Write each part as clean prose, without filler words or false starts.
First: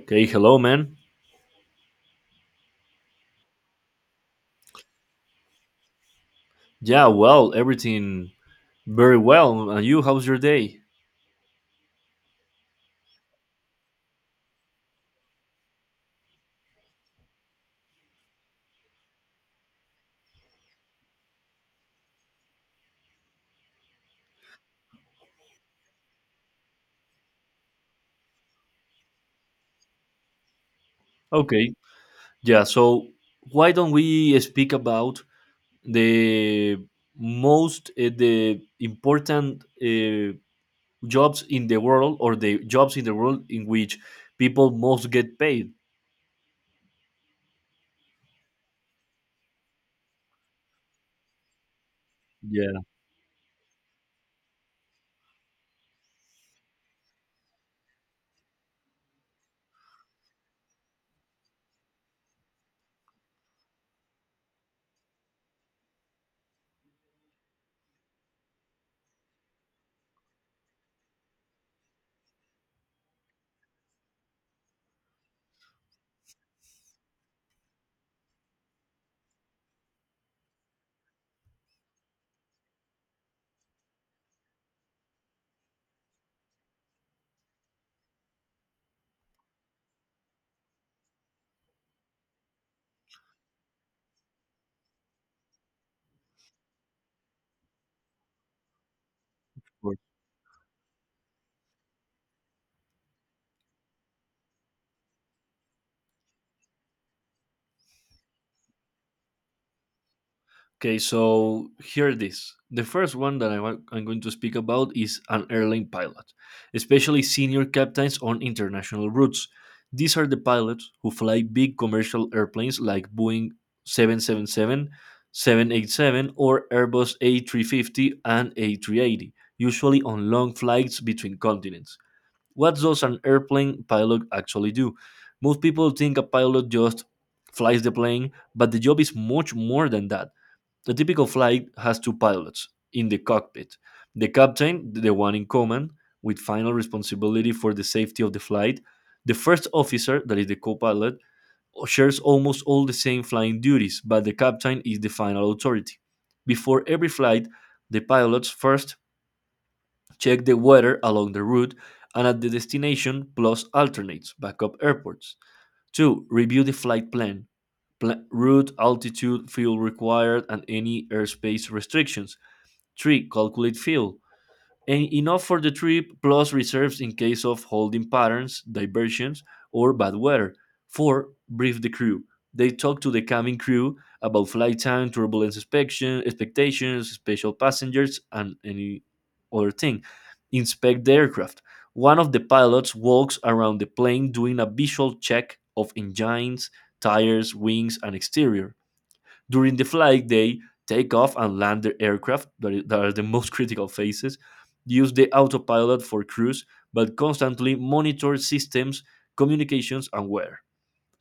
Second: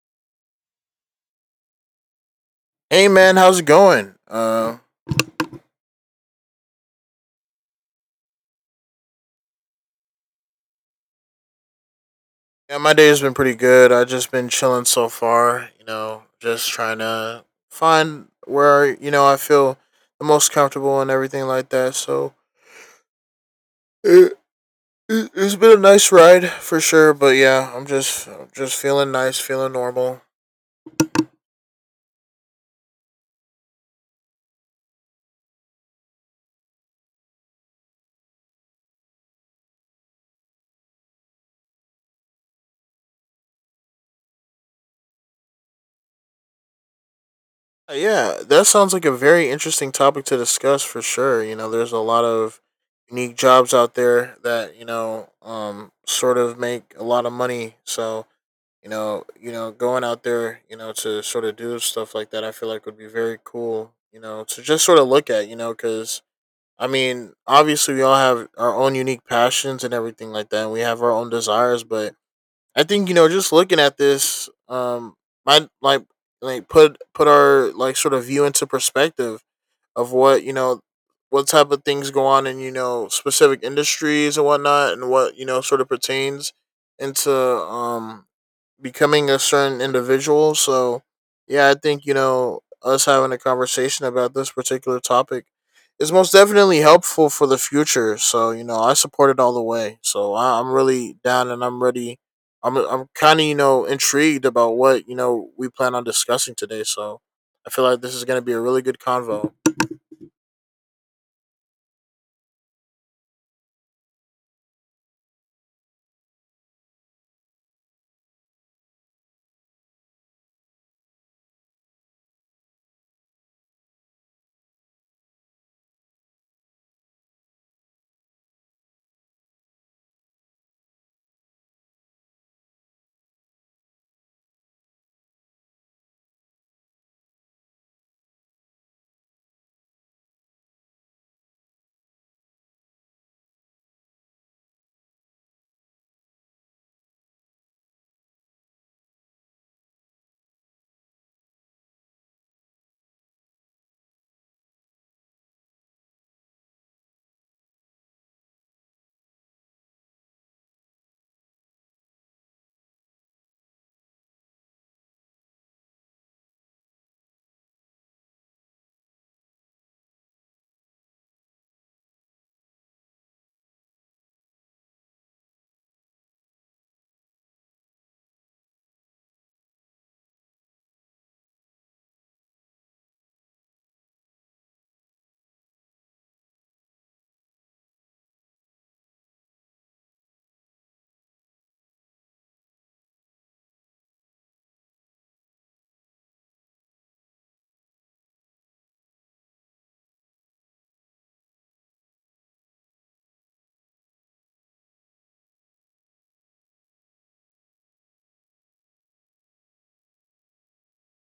Okay, hello, man. Hey man, how's it going? Yeah, well, everything very well. And you, how's your day? Yeah, my day has been pretty good. I just been chilling so far. You know, just trying to find where you know I feel the most comfortable and everything like that. So it, it's been a nice ride for sure. But yeah, I'm just feeling nice, feeling normal. Okay, yeah, so why don't we speak about the most, the important jobs in the world or the jobs in the world in which people most get paid? Yeah, that sounds like a very interesting topic to discuss for sure. You know, there's a lot of Yeah. unique jobs out there that you know sort of make a lot of money. So you know, going out there, you know, to sort of do stuff like that, I feel like would be very cool, you know, to just sort of look at, you know, because I mean, obviously we all have our own unique passions and everything like that, and we have our own desires, but I think you know, just looking at this, might like like put our like sort of view into perspective of what you know what type of things go on in you know specific industries and whatnot and what you know sort of pertains into becoming a certain individual. So, yeah, I think, you know, us having a conversation about this particular topic is most definitely helpful for the future. So, you know, I support it all the way. So, I'm really down and I'm ready. I'm kind of, you know, intrigued about what, you know, we plan on discussing today. So, I feel like this is going to be a really good convo. Okay, so here it is. The first one that I want, I'm going to speak about is an airline pilot, especially senior captains on international routes. These are the pilots who fly big commercial airplanes like Boeing seven seven seven, 787, or Airbus A350 and A380, usually on long flights between continents. What does an airplane pilot actually do? Most people think a pilot just flies the plane, but the job is much more than that. A typical flight has two pilots in the cockpit: the captain, the one in command, with final responsibility for the safety of the flight. The first officer, that is the co pilot, shares almost all the same flying duties, but the captain is the final authority. Before every flight, the pilots first check the weather along the route and at the destination, plus alternates, backup airports. 2. Review the flight plan, route, altitude, fuel required, and any airspace restrictions. 3. Calculate fuel. Enough for the trip plus reserves in case of holding patterns, diversions, or bad weather. 4. Brief the crew. They talk to the cabin crew about flight time, turbulence inspection, expectations, special passengers, and any other thing. Inspect the aircraft. One of the pilots walks around the plane doing a visual check of engines, tires, wings, and exterior. During the flight, they take off and land the aircraft, that are the most critical phases, use the autopilot for cruise, but constantly monitor systems, communications, and weather.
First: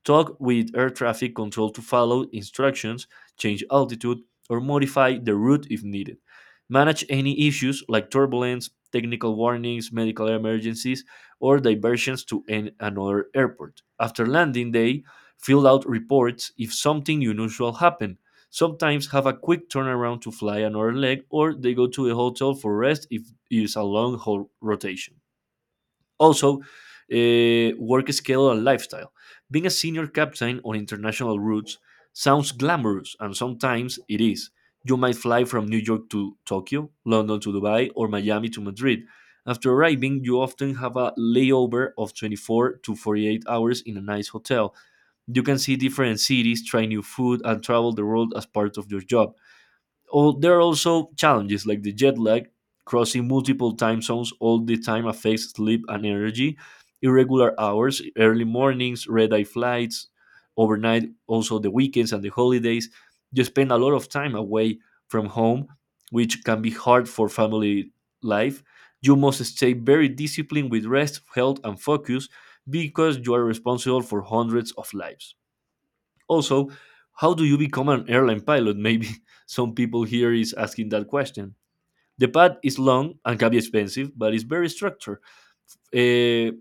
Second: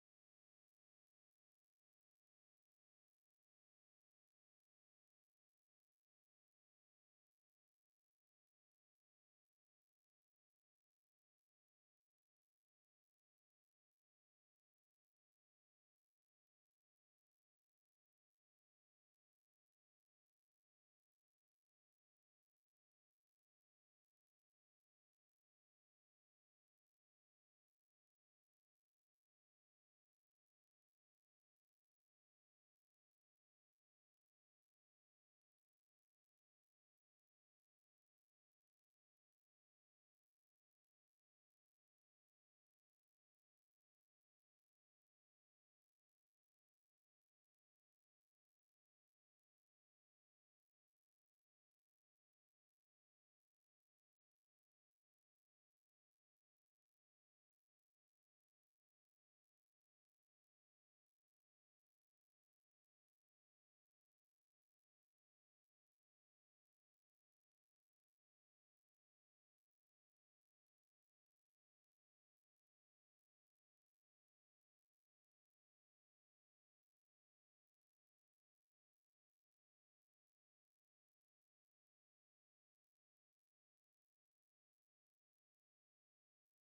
Talk with air traffic control to follow instructions, change altitude, or modify the route if needed. Manage any issues like turbulence, technical warnings, medical emergencies, or diversions to another airport. After landing day, fill out reports if something unusual happened. Sometimes have a quick turnaround to fly another leg, or they go to a hotel for rest if it is a long haul rotation. Also, work schedule and lifestyle. Being a senior captain on international routes sounds glamorous, and sometimes it is. You might fly from New York to Tokyo, London to Dubai, or Miami to Madrid. After arriving, you often have a layover of 24 to 48 hours in a nice hotel. You can see different cities, try new food, and travel the world as part of your job. All, there are also challenges like the jet lag, crossing multiple time zones all the time affects sleep and energy, irregular hours, early mornings, red eye flights, overnight, also the weekends and the holidays. You spend a lot of time away from home, which can be hard for family life. You must stay very disciplined with rest, health, and focus because you are responsible for hundreds of lives. Also, how do you become an airline pilot? Maybe some people here is asking that question. The path is long and can be expensive, but it's very structured. Uh,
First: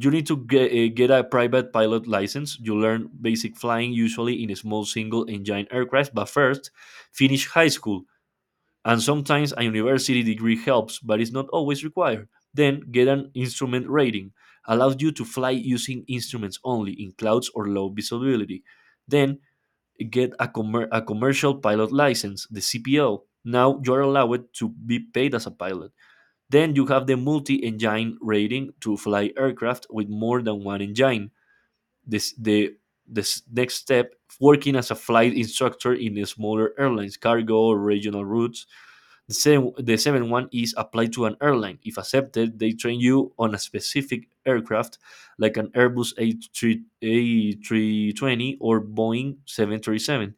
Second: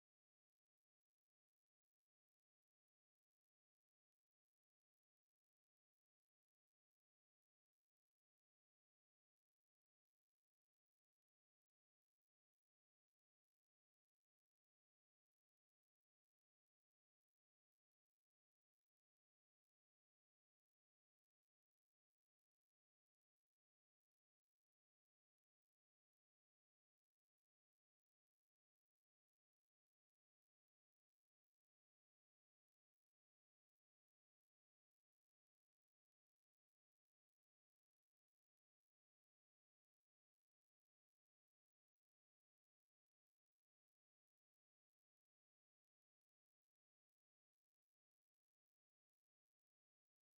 you need to get a private pilot license. You learn basic flying, usually in a small single engine aircraft, but first, finish high school. And sometimes a university degree helps, but it's not always required. Then, get an instrument rating, allows you to fly using instruments only in clouds or low visibility. Then, get a, a commercial pilot license, the CPL. Now you're allowed to be paid as a pilot. Then you have the multi engine rating to fly aircraft with more than one engine. This, the this next step, working as a flight instructor in the smaller airlines, cargo, or regional routes. The, same, the seventh one is applied to an airline. If accepted, they train you on a specific aircraft like an Airbus a A320 or Boeing 737.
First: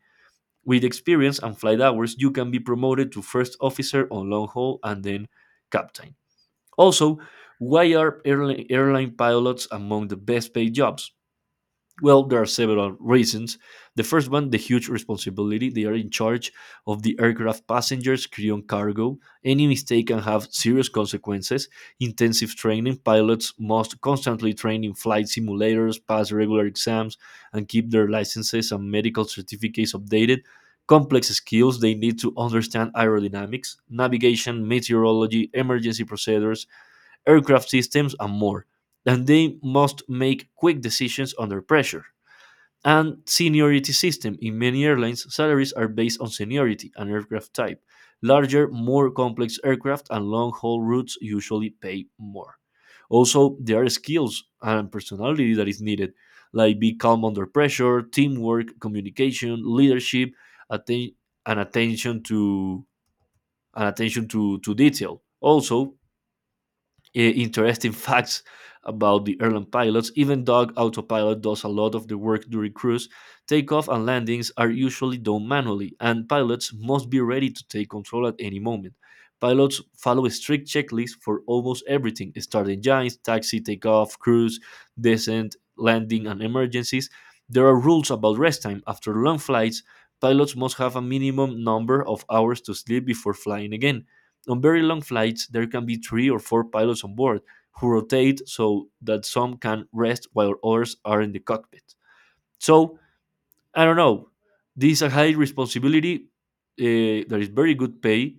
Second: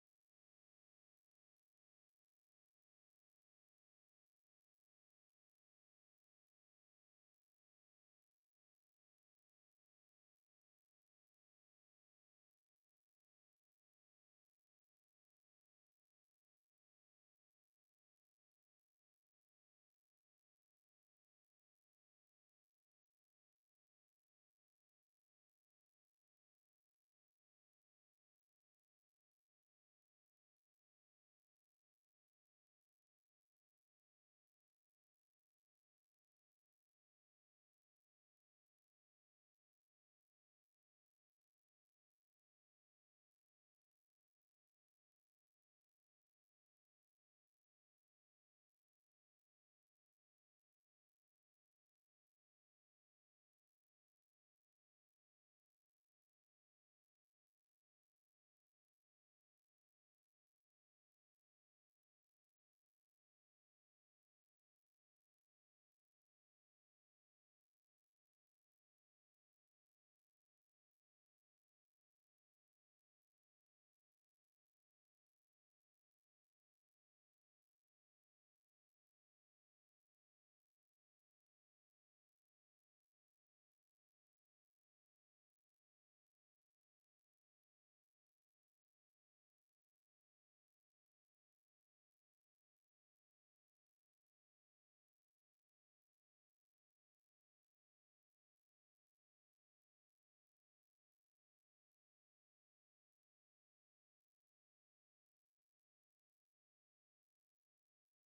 With experience and flight hours, you can be promoted to first officer on long haul and then captain. Also, why are airline pilots among the best paid jobs? Well, there are several reasons. The first one, the huge responsibility. They are in charge of the aircraft passengers, crew, and cargo. Any mistake can have serious consequences. Intensive training. Pilots must constantly train in flight simulators, pass regular exams, and keep their licenses and medical certificates updated. Complex skills. They need to understand aerodynamics, navigation, meteorology, emergency procedures, aircraft systems, and more. And they must make quick decisions under pressure and seniority system. In many airlines, salaries are based on seniority and aircraft type. Larger, more complex aircraft and long haul routes usually pay more. Also, there are skills and personality that is needed, like be calm under pressure, teamwork, communication, leadership, atten- and attention to detail. Also, interesting facts about the airline pilots. Even dog autopilot does a lot of the work during cruise. Takeoff and landings are usually done manually, and pilots must be ready to take control at any moment. Pilots follow a strict checklists for almost everything start engines, taxi, takeoff, cruise, descent, landing, and emergencies. There are rules about rest time. After long flights, pilots must have a minimum number of hours to sleep before flying again. On very long flights, there can be three or four pilots on board who rotate so that some can rest while others are in the cockpit. So, I don't know. This is a high responsibility. There is very good pay,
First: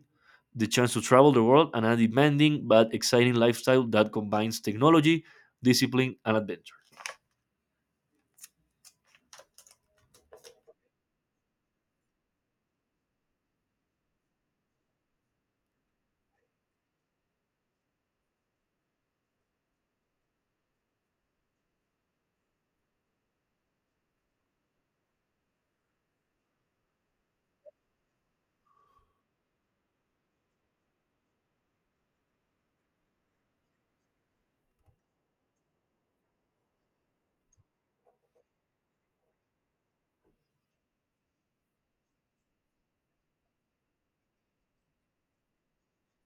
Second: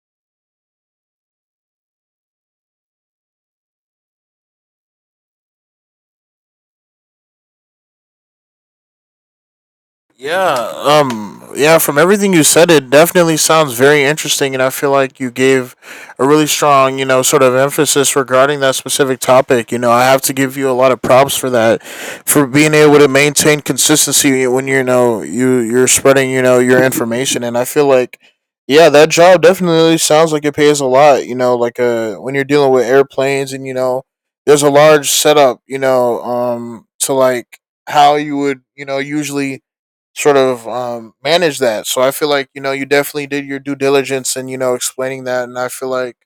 the chance to travel the world, and a demanding but exciting lifestyle that combines technology, discipline, and adventure. Yeah, yeah, from everything you said, it definitely sounds very interesting, and I feel like you gave a really strong, you know, sort of emphasis regarding that specific topic. You know, I have to give you a lot of props for that, for being able to maintain consistency when you know you're spreading, you know, your information, and I feel like. Yeah, that job definitely sounds like it pays a lot. You know, like when you're dealing with airplanes, and you know, there's a large setup. You know, to like how you would, you know, usually sort of manage that. So I feel like you know you definitely did your due diligence and you know explaining that, and I feel like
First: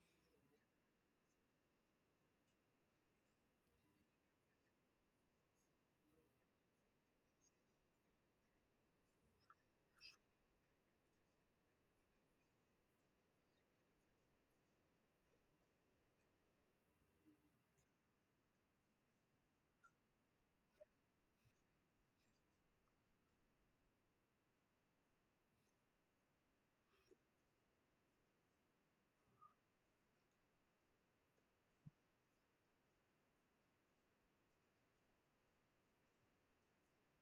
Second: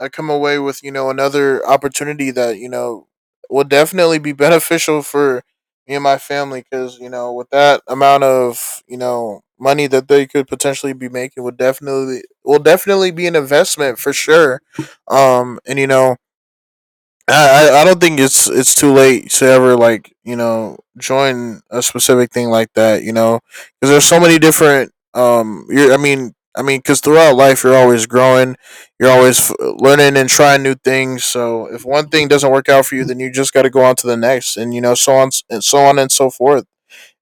I come away with you know another opportunity that you know will definitely be beneficial for me and my family, because you know with that amount of you know money that they could potentially be making would definitely will definitely be an investment for sure, and you know I don't think it's too late to ever like you know join a specific thing like that, you know, because there's so many different you're I mean because throughout life you're always growing, you're always learning and trying new things, so if one thing doesn't work out for you then you just got to go on to the next, and you know so on and so on and so forth.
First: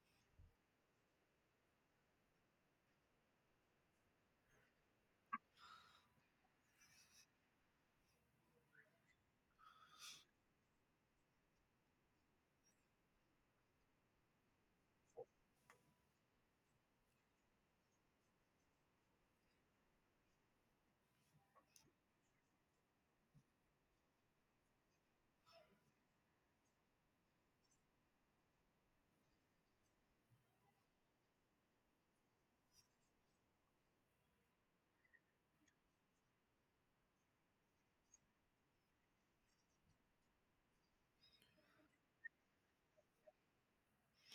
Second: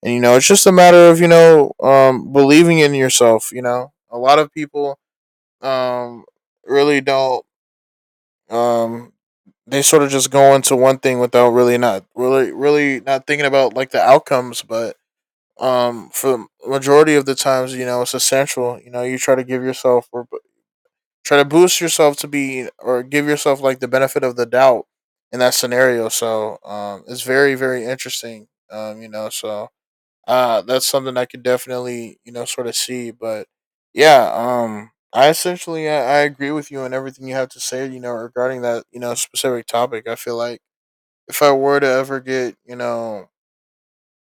And you know it's just a matter of you know believing in yourself, you know a lot of people um really don't um, they sort of just go into one thing without really not thinking about like the outcomes. But for the majority of the times, you know, it's essential. You know, you try to give yourself or try to boost yourself to be or give yourself like the benefit of the doubt in that scenario. So it's very very interesting. You know, so that's something I could definitely, you know, sort of see. But yeah, I essentially I agree with you on everything you have to say, you know, regarding that, you know, specific topic. I feel like if I were to ever get, you know,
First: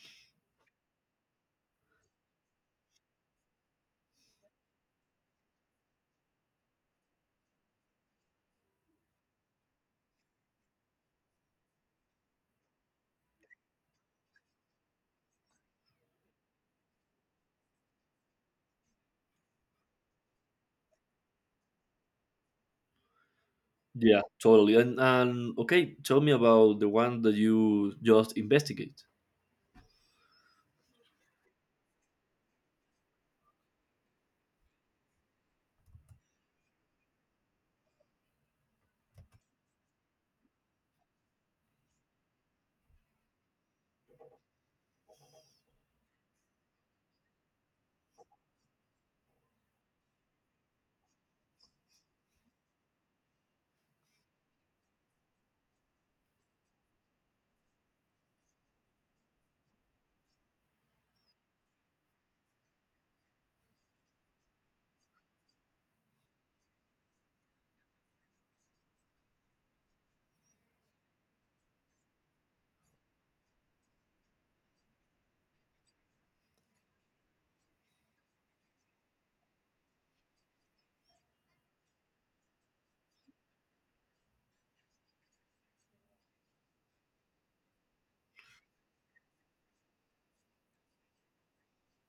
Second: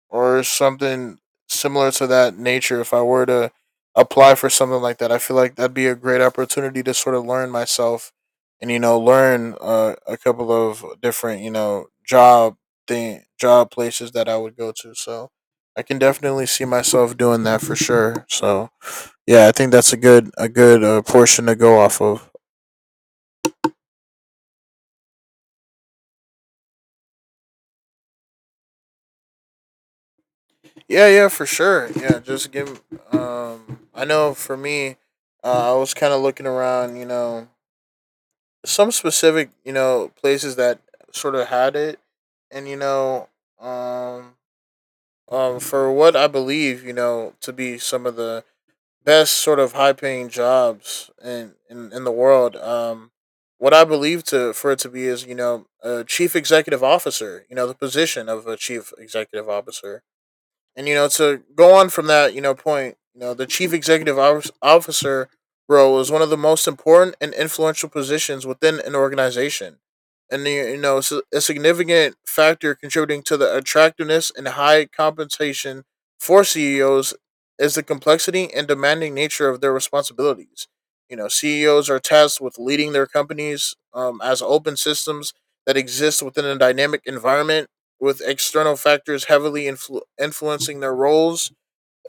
or something similar to that nature, if I were to apply for something like that. I feel like that'd be a great opportunity to sort of learn myself and you know learn a couple of different you know job places that I would go to. So I can definitely see myself doing that for sure. So yeah, I think that's a good portion to go off of. Yeah, totally. And okay, tell me about the one that you just investigate. Yeah, yeah, for sure. Yeah, just give. I know for me, I was kind of looking around, you know, some specific you know places that sort of had it, and you know um for what I believe you know to be some of the best sort of high paying jobs in the world, what I believe to for it to be is you know a chief executive officer, you know, the position of a chief executive officer. And you know, to go on from that, you know, point, you know, the chief executive officer role is one of the most important and influential positions within an organization, and you know, it's a significant factor contributing to the attractiveness and high compensation for CEOs is the complexity and demanding nature of their responsibilities. You know, CEOs are tasked with leading their companies as open systems that exist within a dynamic environment, with external factors heavily influencing their roles.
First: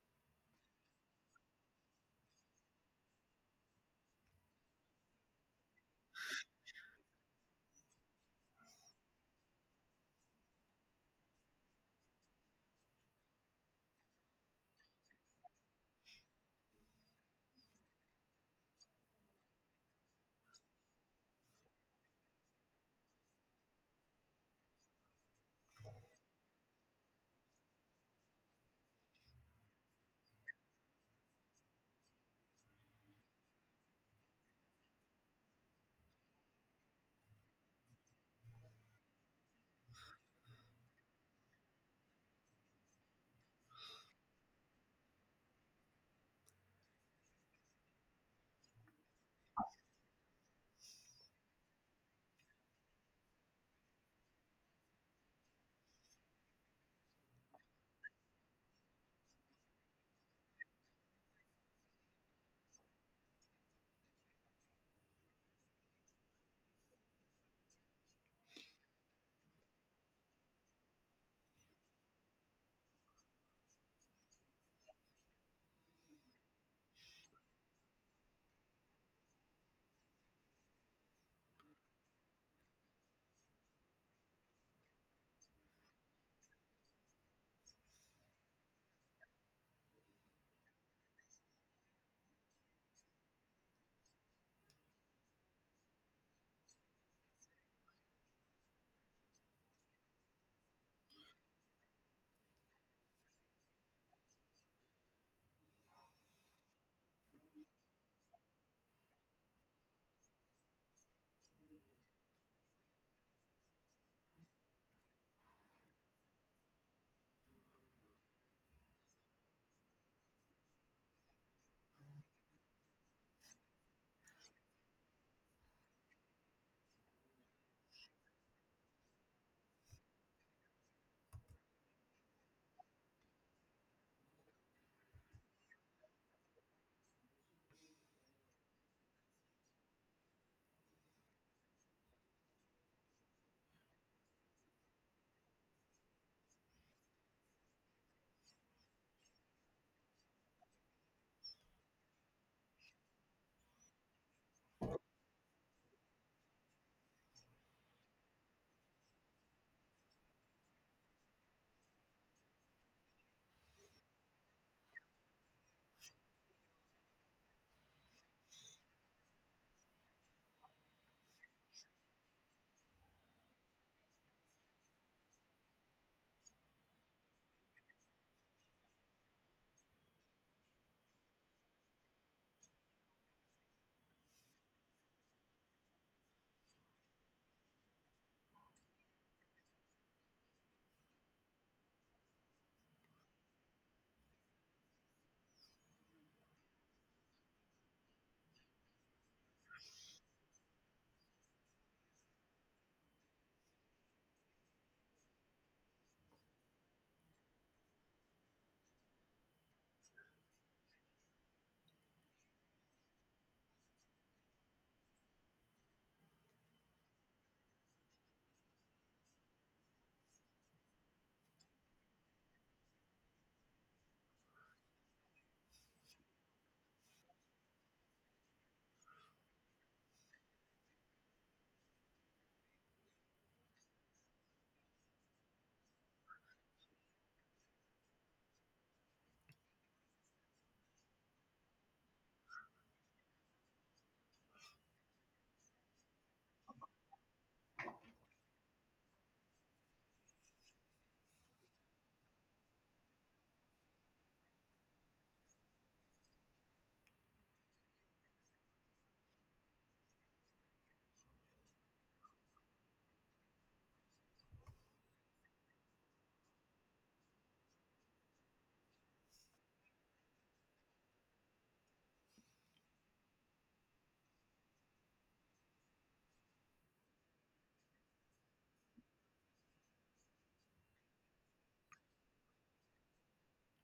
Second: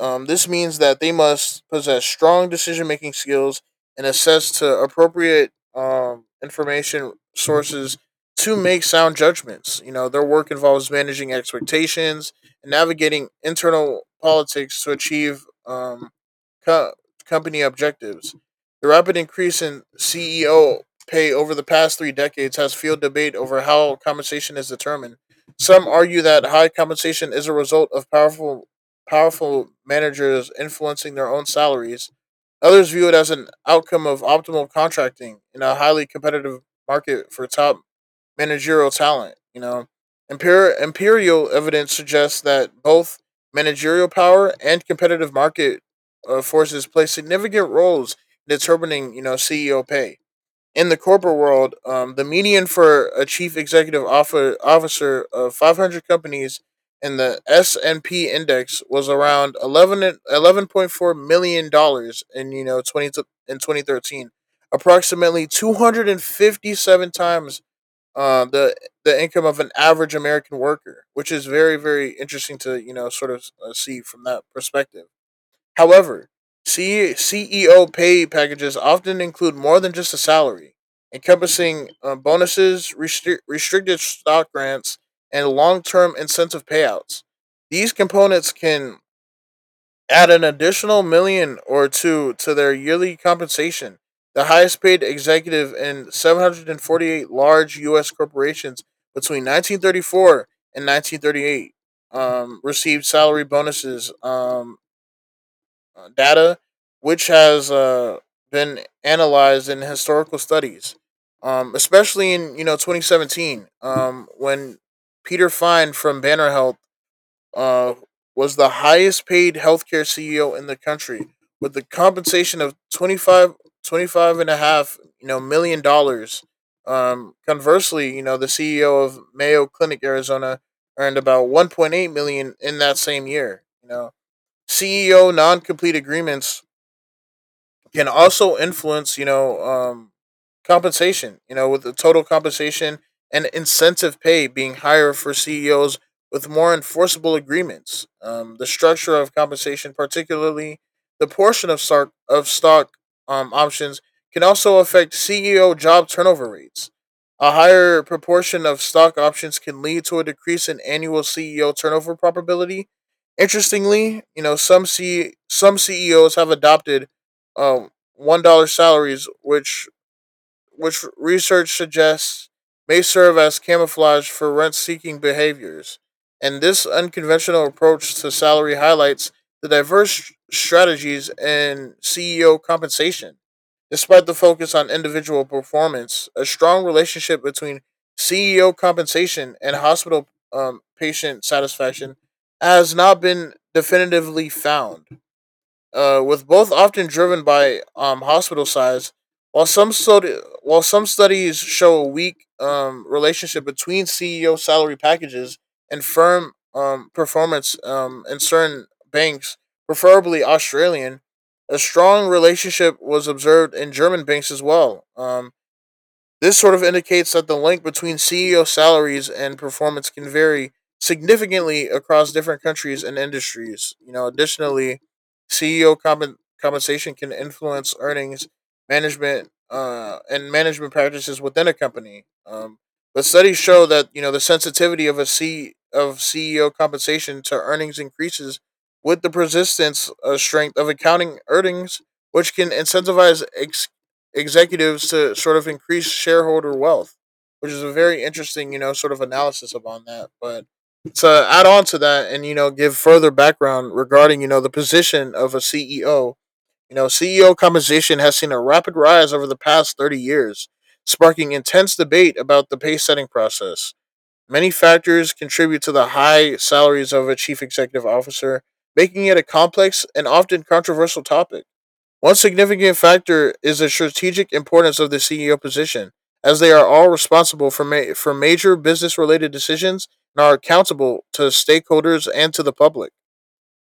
This means that they must possess strong decision making skills and access to appropriate information sources to make sound judgments. You know, their work involves managing expectations and navigating internal politics to achieve co- company objectives. The rapid increase in CEO pay over the past 3 decades has fueled debate over how compensation is determined. Some argue that high compensation is a result of powerful managers influencing their own salaries. Others view it as an outcome of optimal contracting in a highly competitive market for top managerial talent. You know, imperial evidence suggests that both managerial power and competitive market forces play significant roles in determining, you know, CEO pay in the corporate world. The median for a chief executive officer of 500 companies in the S&P index was around 11 11.4 million dollars in you know 20 in 2013, approximately 257 times uh, the the income of an average American worker, which is very very interesting to you know sort of see from that perspective. However, CEO pay packages often include more than just a salary, encompassing bonuses, restri- restricted stock grants, and long term incentive payouts. These components can add an additional million or two to their yearly compensation. The highest paid executive in 748 large U.S. corporations between 1934 and 1938 received salary bonuses data, which has been analyzed in historical studies, especially in you know 2017, when Peter Fine from Banner Health uh, was the highest paid healthcare CEO in the country with the compensation of 25 and a half you know million dollars. Conversely, you know the CEO of Mayo Clinic Arizona earned about 1.8 million in that same year. You know, CEO non complete agreements can also influence, you know, compensation, you know, with the total compensation and incentive pay being higher for CEOs with more enforceable agreements. The structure of compensation, particularly the portion of stock options, can also affect CEO job turnover rates. A higher proportion of stock options can lead to a decrease in annual CEO turnover probability. Interestingly, you know, some CEOs have adopted um, $1 salaries, which research suggests may serve as camouflage for rent-seeking behaviors. And this unconventional approach to salary highlights the diverse strategies in CEO compensation. Despite the focus on individual performance, a strong relationship between CEO compensation and hospital patient satisfaction has not been definitively found, with both often driven by hospital size. While some study, while some studies show a weak relationship between CEO salary packages and firm performance in certain banks, preferably Australian, a strong relationship was observed in German banks as well. This sort of indicates that the link between CEO salaries and performance can vary significantly across different countries and industries. You know, additionally, CEO compen- compensation can influence earnings, management, and management practices within a company. But studies show that you know the sensitivity of a C of CEO compensation to earnings increases with the persistence strength of accounting earnings, which can incentivize executives to sort of increase shareholder wealth, which is a very interesting, you know, sort of analysis upon that. But to add on to that and, you know, give further background regarding, you know, the position of a CEO, you know, CEO compensation has seen a rapid rise over the past 30 years, sparking intense debate about the pay setting process. Many factors contribute to the high salaries of a chief executive officer, making it a complex and often controversial topic. One significant factor is the strategic importance of the CEO position, as they are all responsible for, for major business related decisions and are accountable to stakeholders and to the public.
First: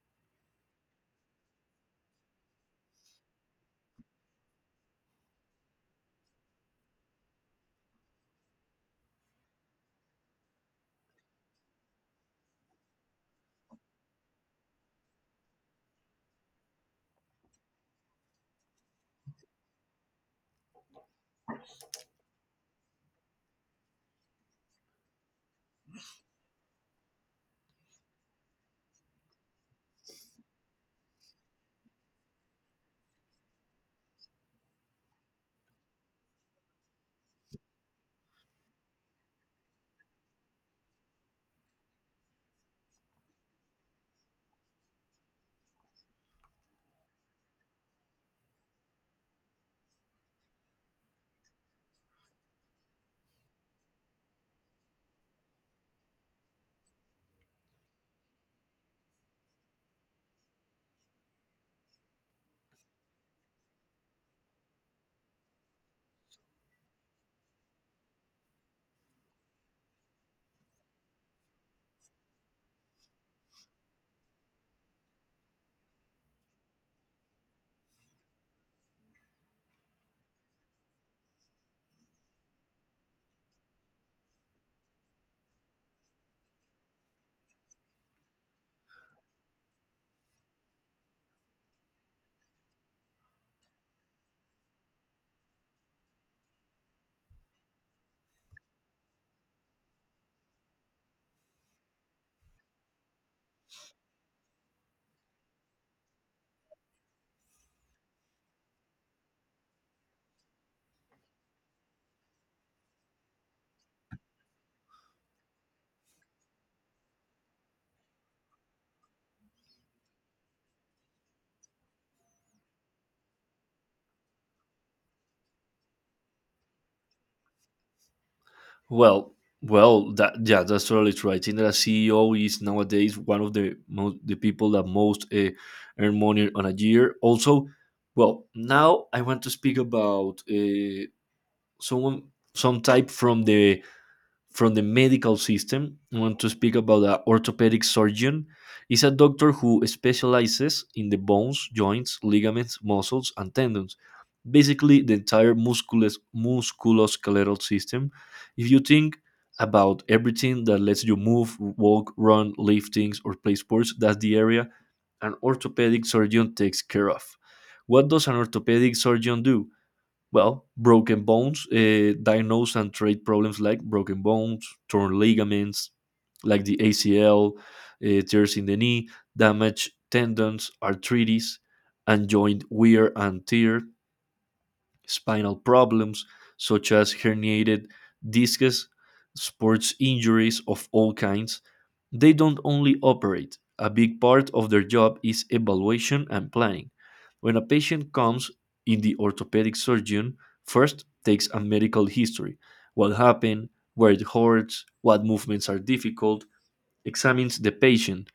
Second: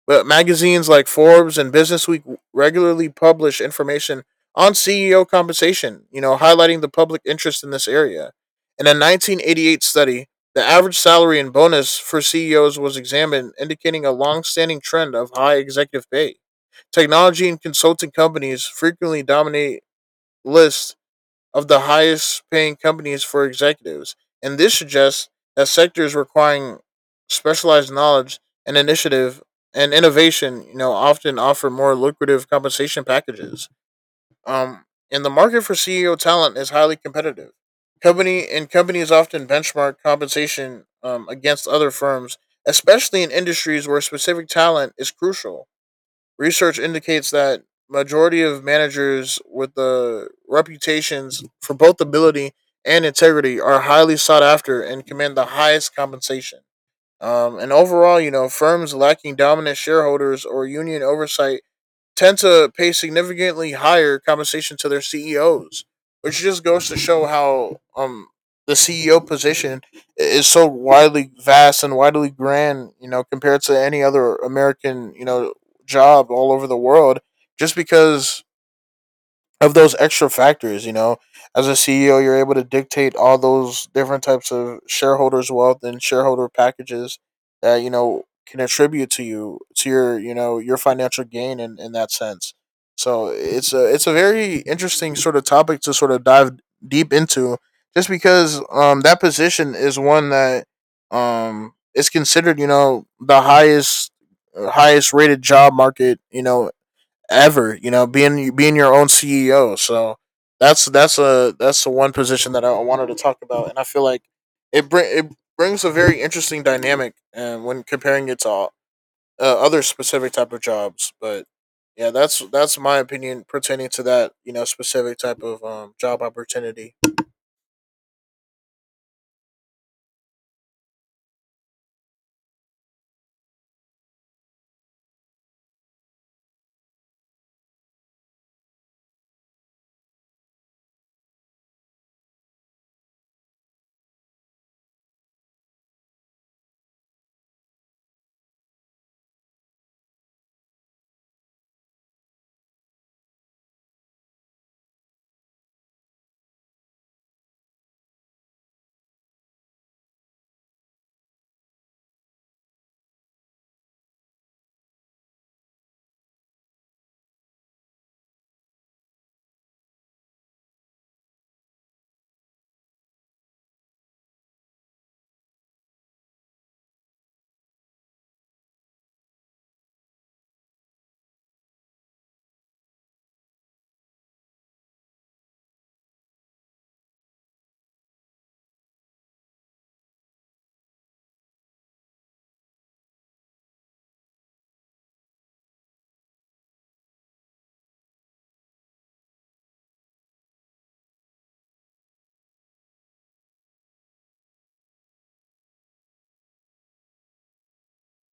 But magazines like Forbes and Business Week regularly publish information on CEO compensation, highlighting the public interest in this area. In a 1988 study, the average salary and bonus for CEOs was examined, indicating a long-standing trend of high executive pay. Technology and consulting companies frequently dominate lists of the highest paying companies for executives, and this suggests that sectors requiring specialized knowledge and initiative and innovation, often offer more lucrative compensation packages. Um, and the market for CEO talent is highly competitive. Company and companies often benchmark compensation against other firms, especially in industries where specific talent is crucial. Research indicates that majority of managers with the reputations for both ability and integrity are highly sought after and command the highest compensation. And overall, firms lacking dominant shareholders or union oversight tend to pay significantly higher compensation to their CEOs, which just goes to show how the CEO position is so widely vast and widely grand, compared to any other American, job all over the world, just because of those extra factors. You know, as a CEO, you're able to dictate all those different types of shareholders' wealth and shareholder packages that can attribute to you to your your financial gain in that sense. So it's a very interesting sort of topic to sort of dive deep into, just because that position is one that is considered the highest rated job market ever. You know, being your own CEO. So that's the one position that I wanted to talk about, and I feel like it brings a very interesting dynamic, and when comparing it to all, other specific type of jobs, but. Yeah, that's my opinion pertaining to that, specific type of job opportunity. Well, well, that yeah, that's totally true. I think that a CEO is nowadays one of the people that most earn money on a year. Also, well, now I want to speak about someone some type from the medical system. I want to speak about an orthopedic surgeon. Is a doctor who specializes in the bones, joints, ligaments, muscles, and tendons. Basically, the entire musculoskeletal system. If you think about everything that lets you move, walk, run, lift things, or play sports, that's the area an orthopedic surgeon takes care of. What does an orthopedic surgeon do? Well, broken bones, diagnose and treat problems like broken bones, torn ligaments, like the ACL, tears in the knee, damaged tendons, arthritis, and joint wear and tear, spinal problems such as herniated discs, sports injuries of all kinds. They don't only operate, a big part of their job is evaluation and planning. When a patient comes in, the orthopedic surgeon first takes a medical history what happened, where it hurts, what movements are difficult, examines the patient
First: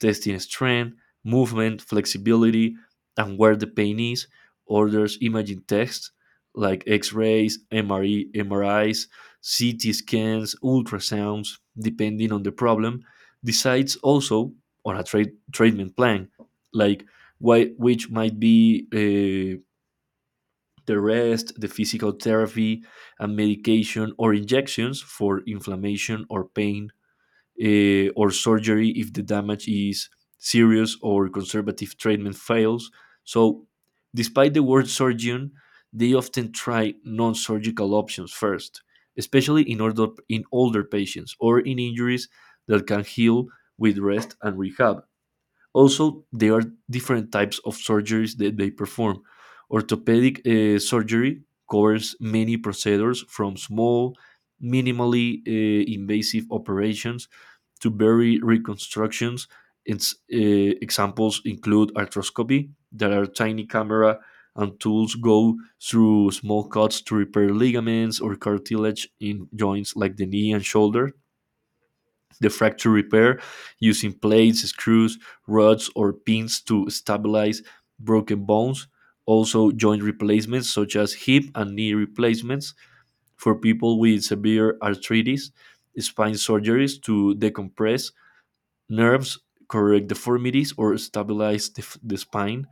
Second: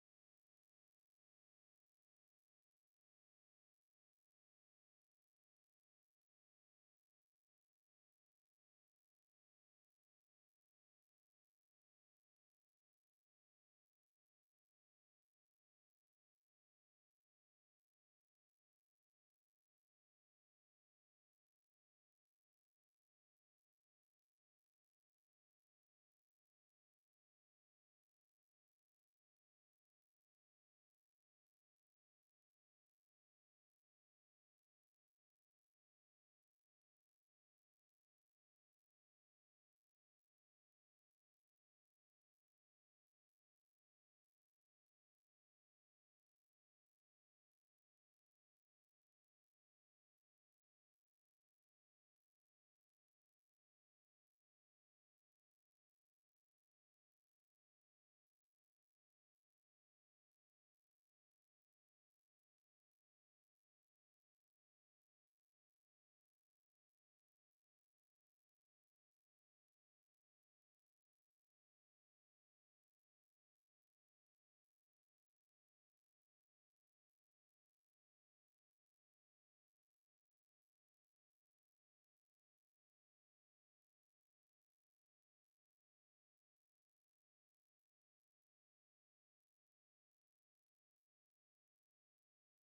testing strength, movement, flexibility, and where the pain is, orders imaging tests like x rays, MRI, MRIs, CT scans, ultrasounds, depending on the problem, decides also on a treatment plan, like why, which might be the rest, the physical therapy, and medication or injections for inflammation or pain or surgery if the damage is serious or conservative treatment fails. So, despite the word surgeon, they often try non surgical options first, especially in, order, in older patients or in injuries that can heal with rest and rehab. Also, there are different types of surgeries that they perform. Orthopedic surgery covers many procedures from small, minimally invasive operations to bury reconstructions. Its examples include arthroscopy, that are tiny camera and tools go through small cuts to repair ligaments or cartilage in joints like the knee and shoulder. The fracture repair using plates, screws, rods, or pins to stabilize broken bones. Also, joint replacements such as hip and knee replacements for people with severe arthritis, spine surgeries to decompress nerves, correct deformities, or stabilize the, the spine.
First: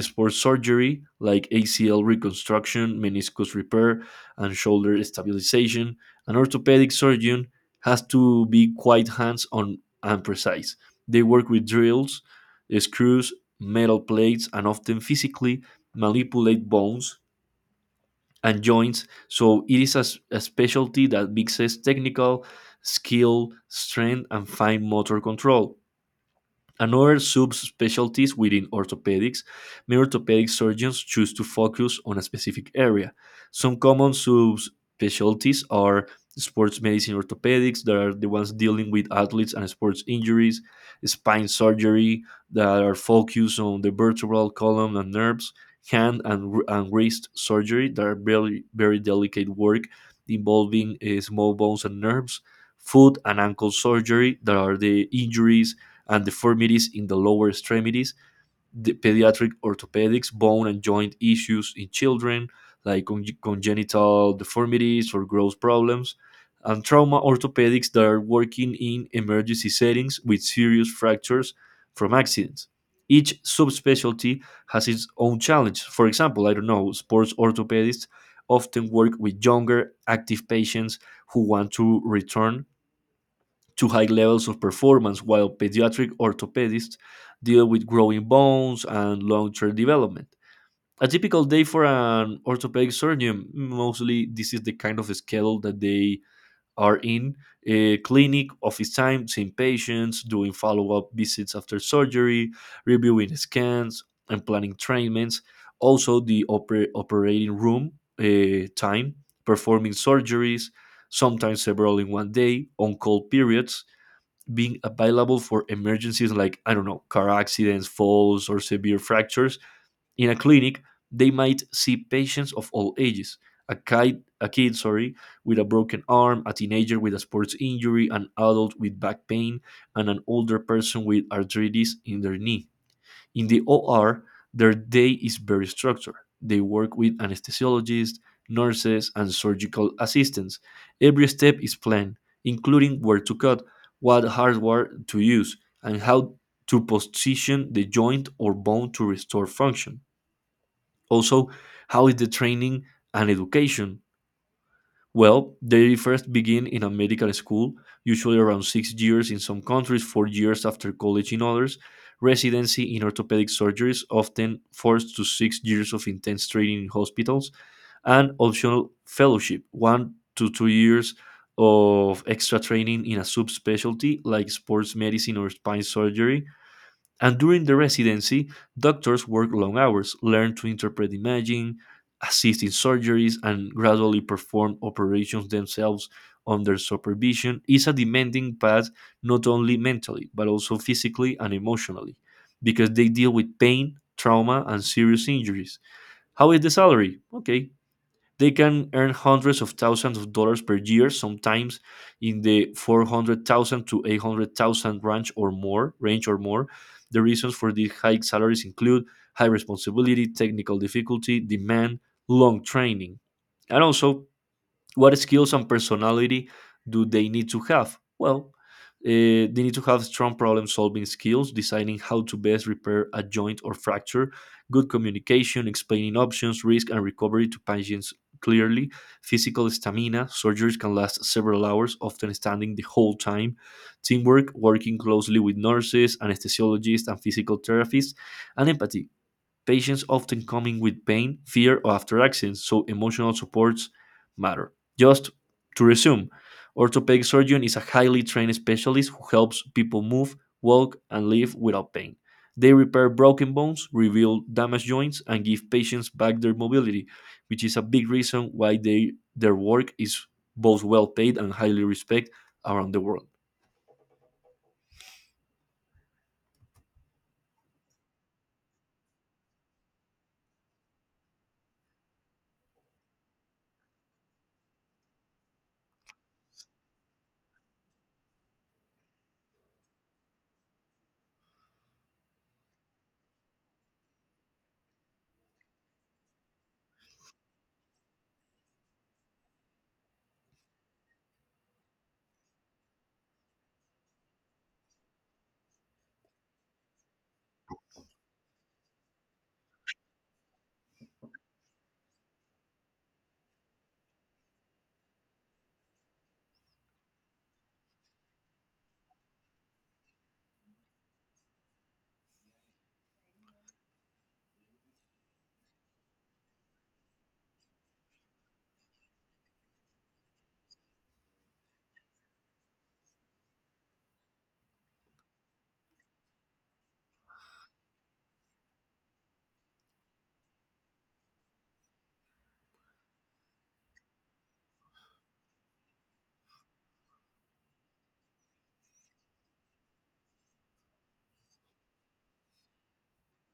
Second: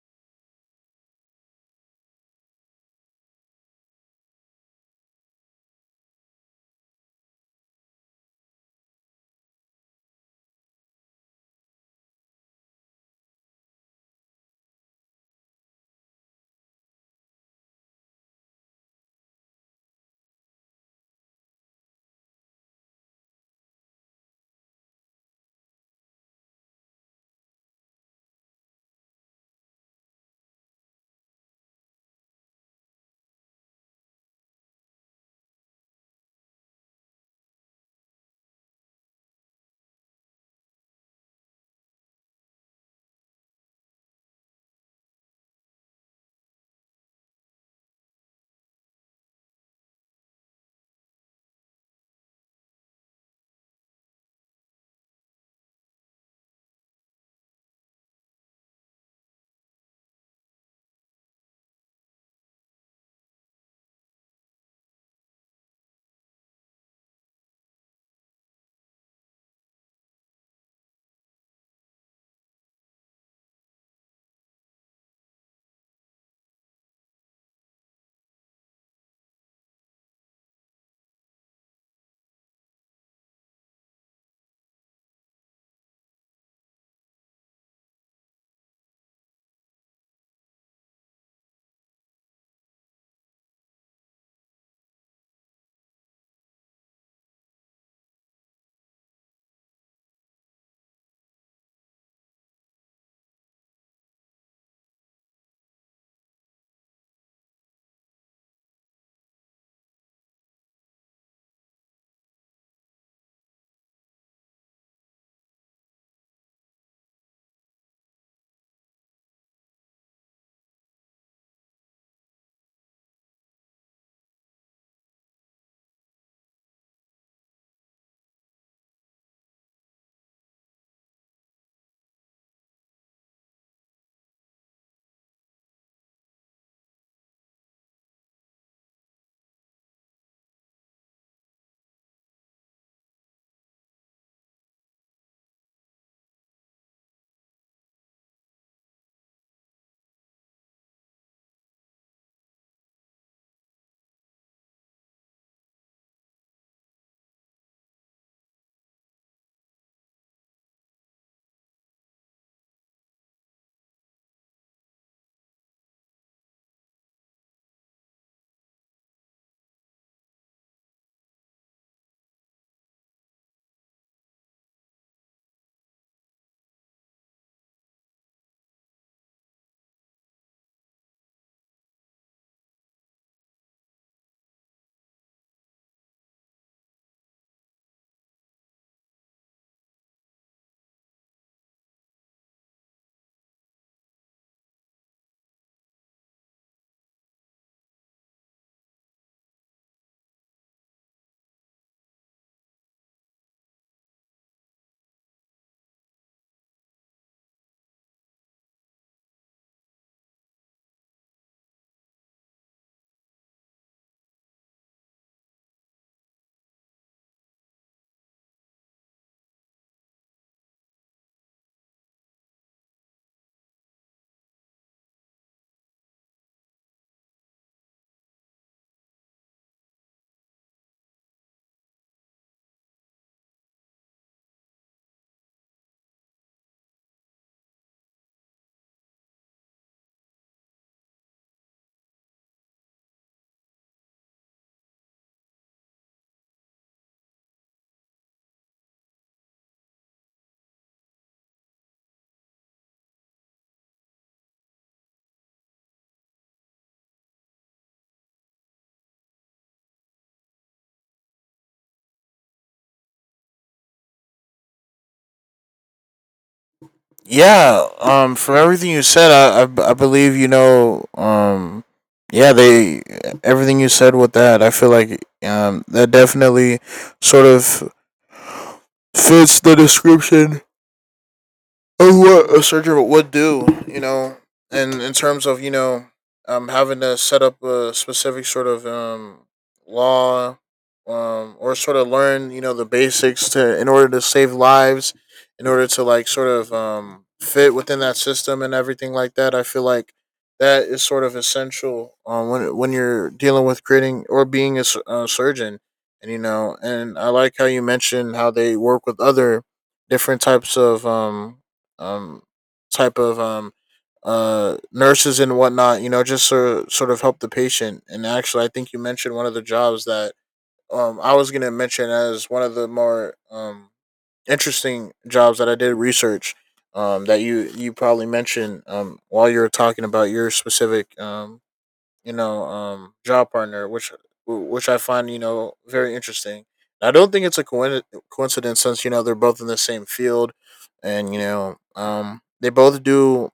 Sport surgery like ACL reconstruction, meniscus repair, and shoulder stabilization. An orthopedic surgeon has to be quite hands on and precise. They work with drills, screws, metal plates, and often physically manipulate bones and joints. So it is a, a specialty that mixes technical skill, strength, and fine motor control. Another subspecialties within orthopedics, many orthopedic surgeons choose to focus on a specific area. Some common subspecialties are sports medicine orthopedics, that are the ones dealing with athletes and sports injuries, spine surgery, that are focused on the vertebral column and nerves, hand and wrist surgery, that are very, very delicate work involving small bones and nerves, foot and ankle surgery, that are the injuries and deformities in the lower extremities, the pediatric orthopedics, bone and joint issues in children, like congenital deformities or growth problems, and trauma orthopedics that are working in emergency settings with serious fractures from accidents. Each subspecialty has its own challenge. For example, I don't know, sports orthopedists often work with younger, active patients who want to return to high levels of performance, while pediatric orthopedists deal with growing bones and long term development. A typical day for an orthopedic surgeon, mostly this is the kind of schedule that they are in a clinic, office time, seeing patients, doing follow up visits after surgery, reviewing scans, and planning treatments. Also, the operating room time, performing surgeries, sometimes several in 1 day, on call periods, being available for emergencies like, I don't know, car accidents, falls, or severe fractures. In a clinic, they might see patients of all ages. A kid, with a broken arm, a teenager with a sports injury, an adult with back pain, and an older person with arthritis in their knee. In the OR, their day is very structured. They work with anesthesiologists, nurses, and surgical assistants. Every step is planned, including where to cut, what hardware to use, and how to position the joint or bone to restore function. Also, how is the training and education? Well, they first begin in a medical school, usually around 6 years in some countries, 4 years after college in others. Residency in orthopedic surgery is often 4 to 6 years of intense training in hospitals, and optional fellowship, 1 to 2 years of extra training in a subspecialty like sports medicine or spine surgery. And during the residency, doctors work long hours, learn to interpret imaging, assist in surgeries, and gradually perform operations themselves under supervision. Is a demanding path not only mentally, but also physically and emotionally, because they deal with pain, trauma, and serious injuries. How is the salary? Okay, they can earn hundreds of thousands of dollars per year, sometimes in the 400,000 to 800,000 range or more. The reasons for these high salaries include high responsibility, technical difficulty, demand, long training. And also, what skills and personality do they need to have? Well, they need to have strong problem solving skills, deciding how to best repair a joint or fracture, good communication, explaining options, risk, and recovery to patients clearly, physical stamina. Surgeries can last several hours, often standing the whole time, teamwork, working closely with nurses, anesthesiologists, and physical therapists, and empathy. Patients often coming with pain, fear, or after accidents, so emotional supports matter. Just to resume, orthopedic surgeon is a highly trained specialist who helps people move, walk, and live without pain. They repair broken bones, rebuild damaged joints, and give patients back their mobility, which is a big reason why their work is both well paid and highly respected around the world. Yeah, for everything you said, I believe yeah, they everything you said with that. I feel like that definitely sort of fits the description or what a surgeon would do, and in terms of having to set up a specific sort of law, or sort of learn the basics to in order to save lives, in order to like sort of fit within that system and everything like that. I feel like that is sort of essential when you're dealing with creating or being a, a surgeon, and and I like how you mentioned how they work with other different types of um type of nurses and whatnot just sort of help the patient, and actually I think you mentioned one of the jobs that I was going to mention as one of the more interesting jobs that I did research that you probably mentioned while you were talking about your specific job partner, which I find very interesting. And I don't think it's a coincidence since they're both in the same field, and they both do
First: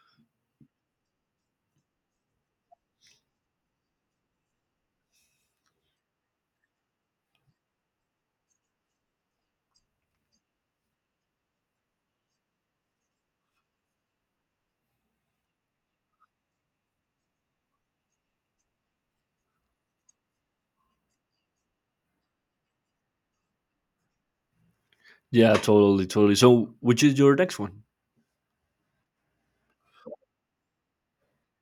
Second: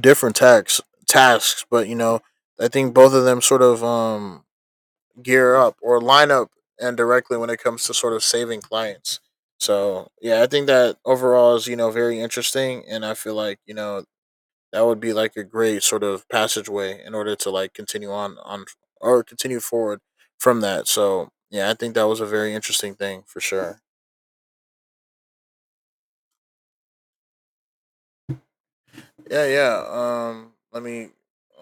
different tax tasks, but I think both of them sort of gear up or line up and directly when it comes to sort of saving clients. So yeah, I think that overall is very interesting, and I feel like that would be like a great sort of passageway in order to like continue on or continue forward from that. So yeah, I think that was a very interesting thing for sure. Yeah, totally, totally. So, which is your next one? Yeah, yeah. Let me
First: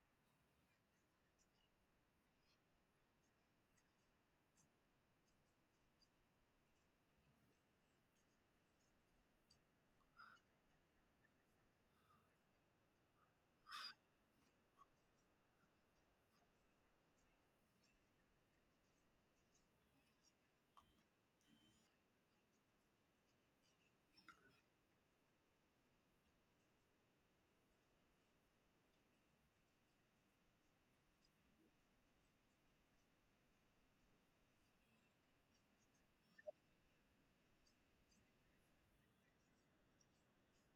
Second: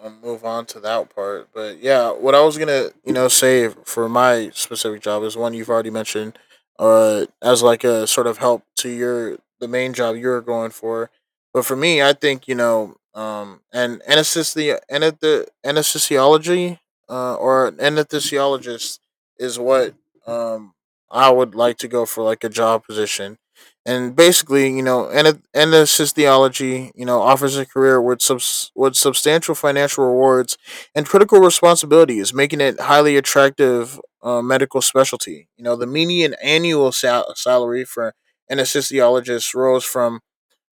move on to that part. But yeah, what I was gonna say for my specific job is one you've already mentioned, as like a sort of help to your the main job you're going for. But for me, I think and anesthesiology, or an anesthesiologist is what um I would like to go for like a job position. And basically, and Ennis' theology, offers a career with substantial financial rewards and critical responsibilities, making it highly attractive medical specialty. You know, the median annual salary for an anesthesiologist rose from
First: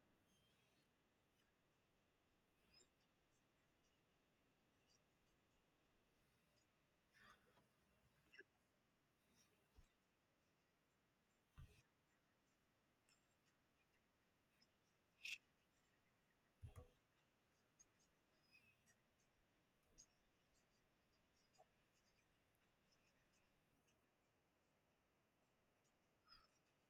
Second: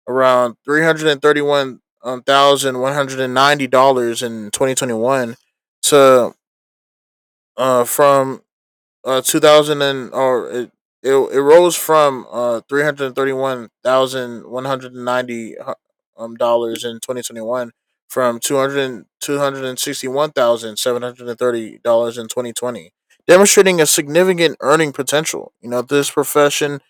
around $331,190 in 2021 to from 2000 and or it rose from 331,190 dollars in 2021 from 261,730 dollars in 2020, demonstrating a significant earning potential. You know, this profession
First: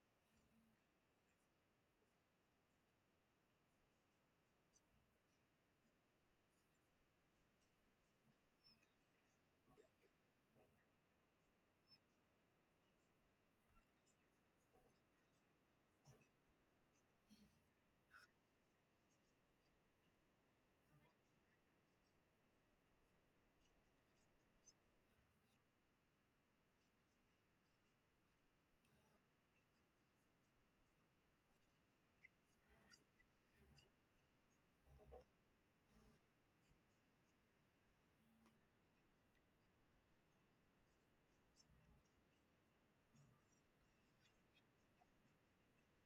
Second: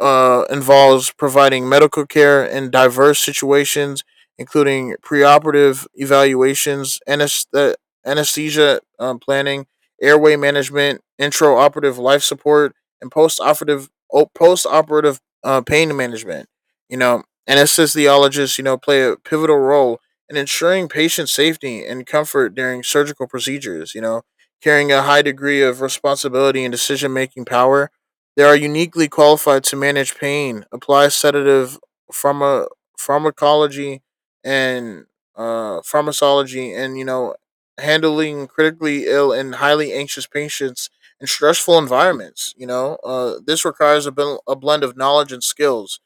involves providing medical care in diverse situations, including preoperative evaluations, anesthesia planning, airway management, intraoperative life support, and post-operative post-operative pain management. You know, anesthesiologists, play a pivotal role in ensuring patient safety and comfort during surgical procedures. You know, carrying a high degree of responsibility and decision-making power, they are uniquely qualified to manage pain, apply sedative pharma, pharmacology and and handling critically ill and highly anxious patients in stressful environments. You know, this requires a, a blend of knowledge and skills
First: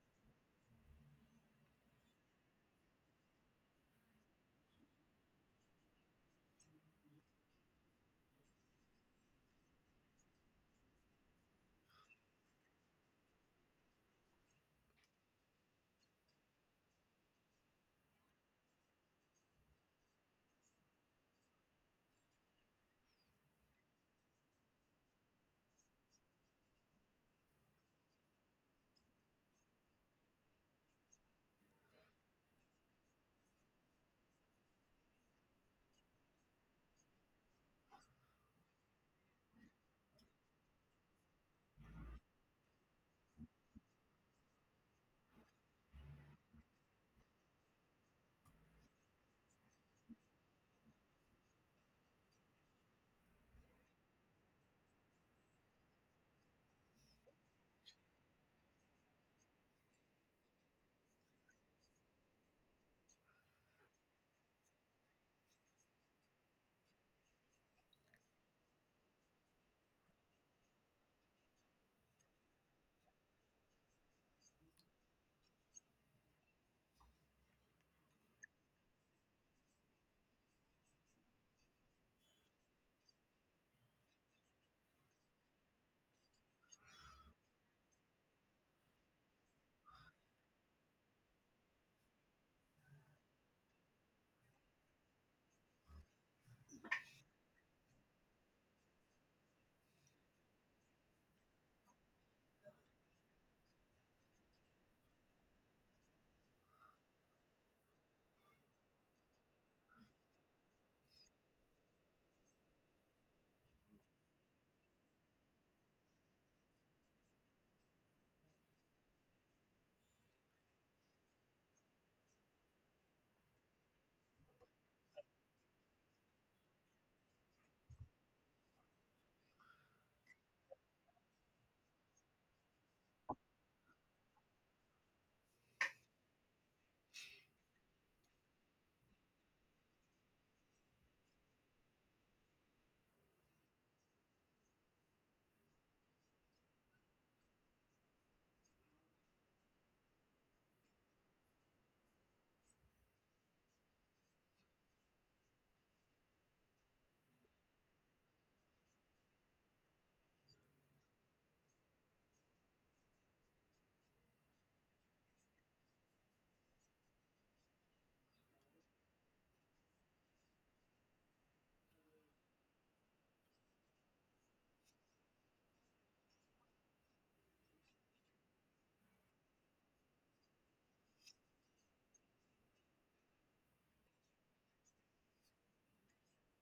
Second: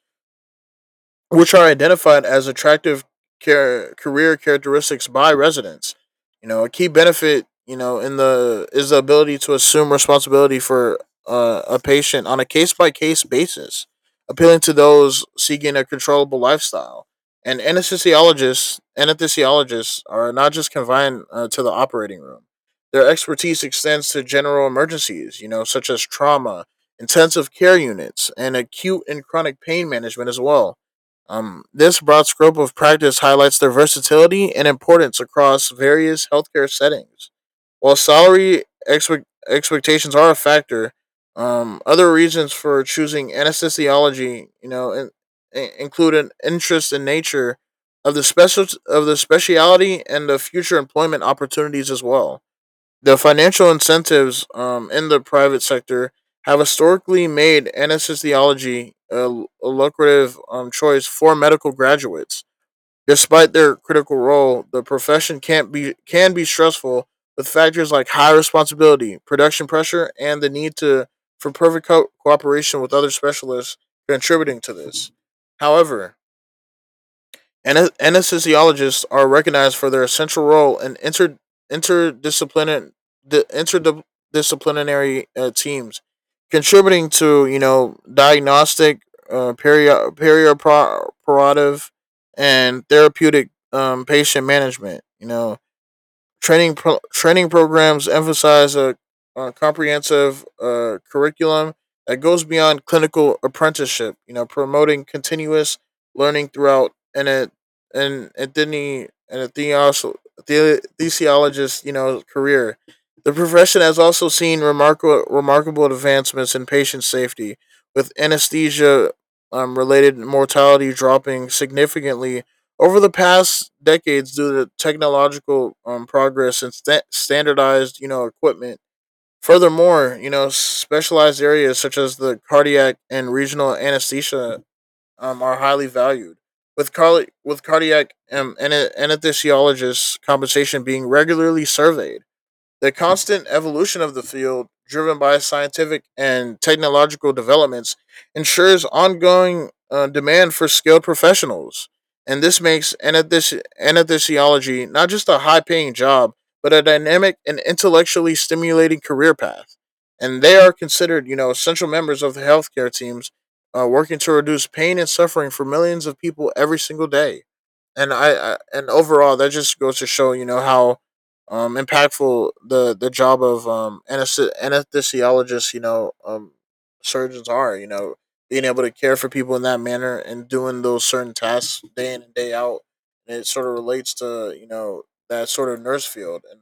which are identified as attractive career characteristics by residents. You know, a key benefit, in the is the ability to assume responsibility for a patient on a case by case basis, appealing to those seeking a controllable lifestyle. And anesthesiologists are not just confined to the operating room. Their expertise extends to general emergencies, such as trauma, intensive care units, and acute and chronic pain management as well. This broad scope of practice highlights their versatility and importance across various healthcare settings. While salary expectations are a factor, other reasons for choosing anesthesiology, include an interest in nature of the specialty and the future employment opportunities as well. The financial incentives in the private sector have historically made anesthesiology a lucrative choice for medical graduates. Despite their critical role, the profession can't be can be stressful with factors like high responsibility, production pressure, and the need to for perfect cooperation with other specialists contributing to this. However, anesthesiologists are recognized for their essential role in interdisciplinary the interdisciplinary teams, contributing to diagnostic, uh, peri- perioperative, and therapeutic patient management. You know, training programs emphasize a comprehensive curriculum that goes beyond clinical apprenticeship. You know, promoting continuous learning throughout and it and Anthony and a theseologist, career. The profession has also seen remarkable advancements in patient safety, with anesthesia related mortality dropping significantly over the past decades, due to technological progress and standardized, equipment. Furthermore, specialized areas such as the cardiac and regional anesthesia are highly valued, with cardiac anesthesiologists compensation being regularly surveyed. The constant evolution of the field, driven by scientific and technological developments, ensures ongoing demand for skilled professionals. And this makes anesthesiology not just a high paying job, but a dynamic and intellectually stimulating career path. And they are considered, essential members of the healthcare teams working to reduce pain and suffering for millions of people every single day. And I and overall, that just goes to show, how impactful the job of anesthesiologists surgeons are, being able to care for people in that manner and doing those certain tasks day in and day out, and it sort of relates to that sort of nurse field. And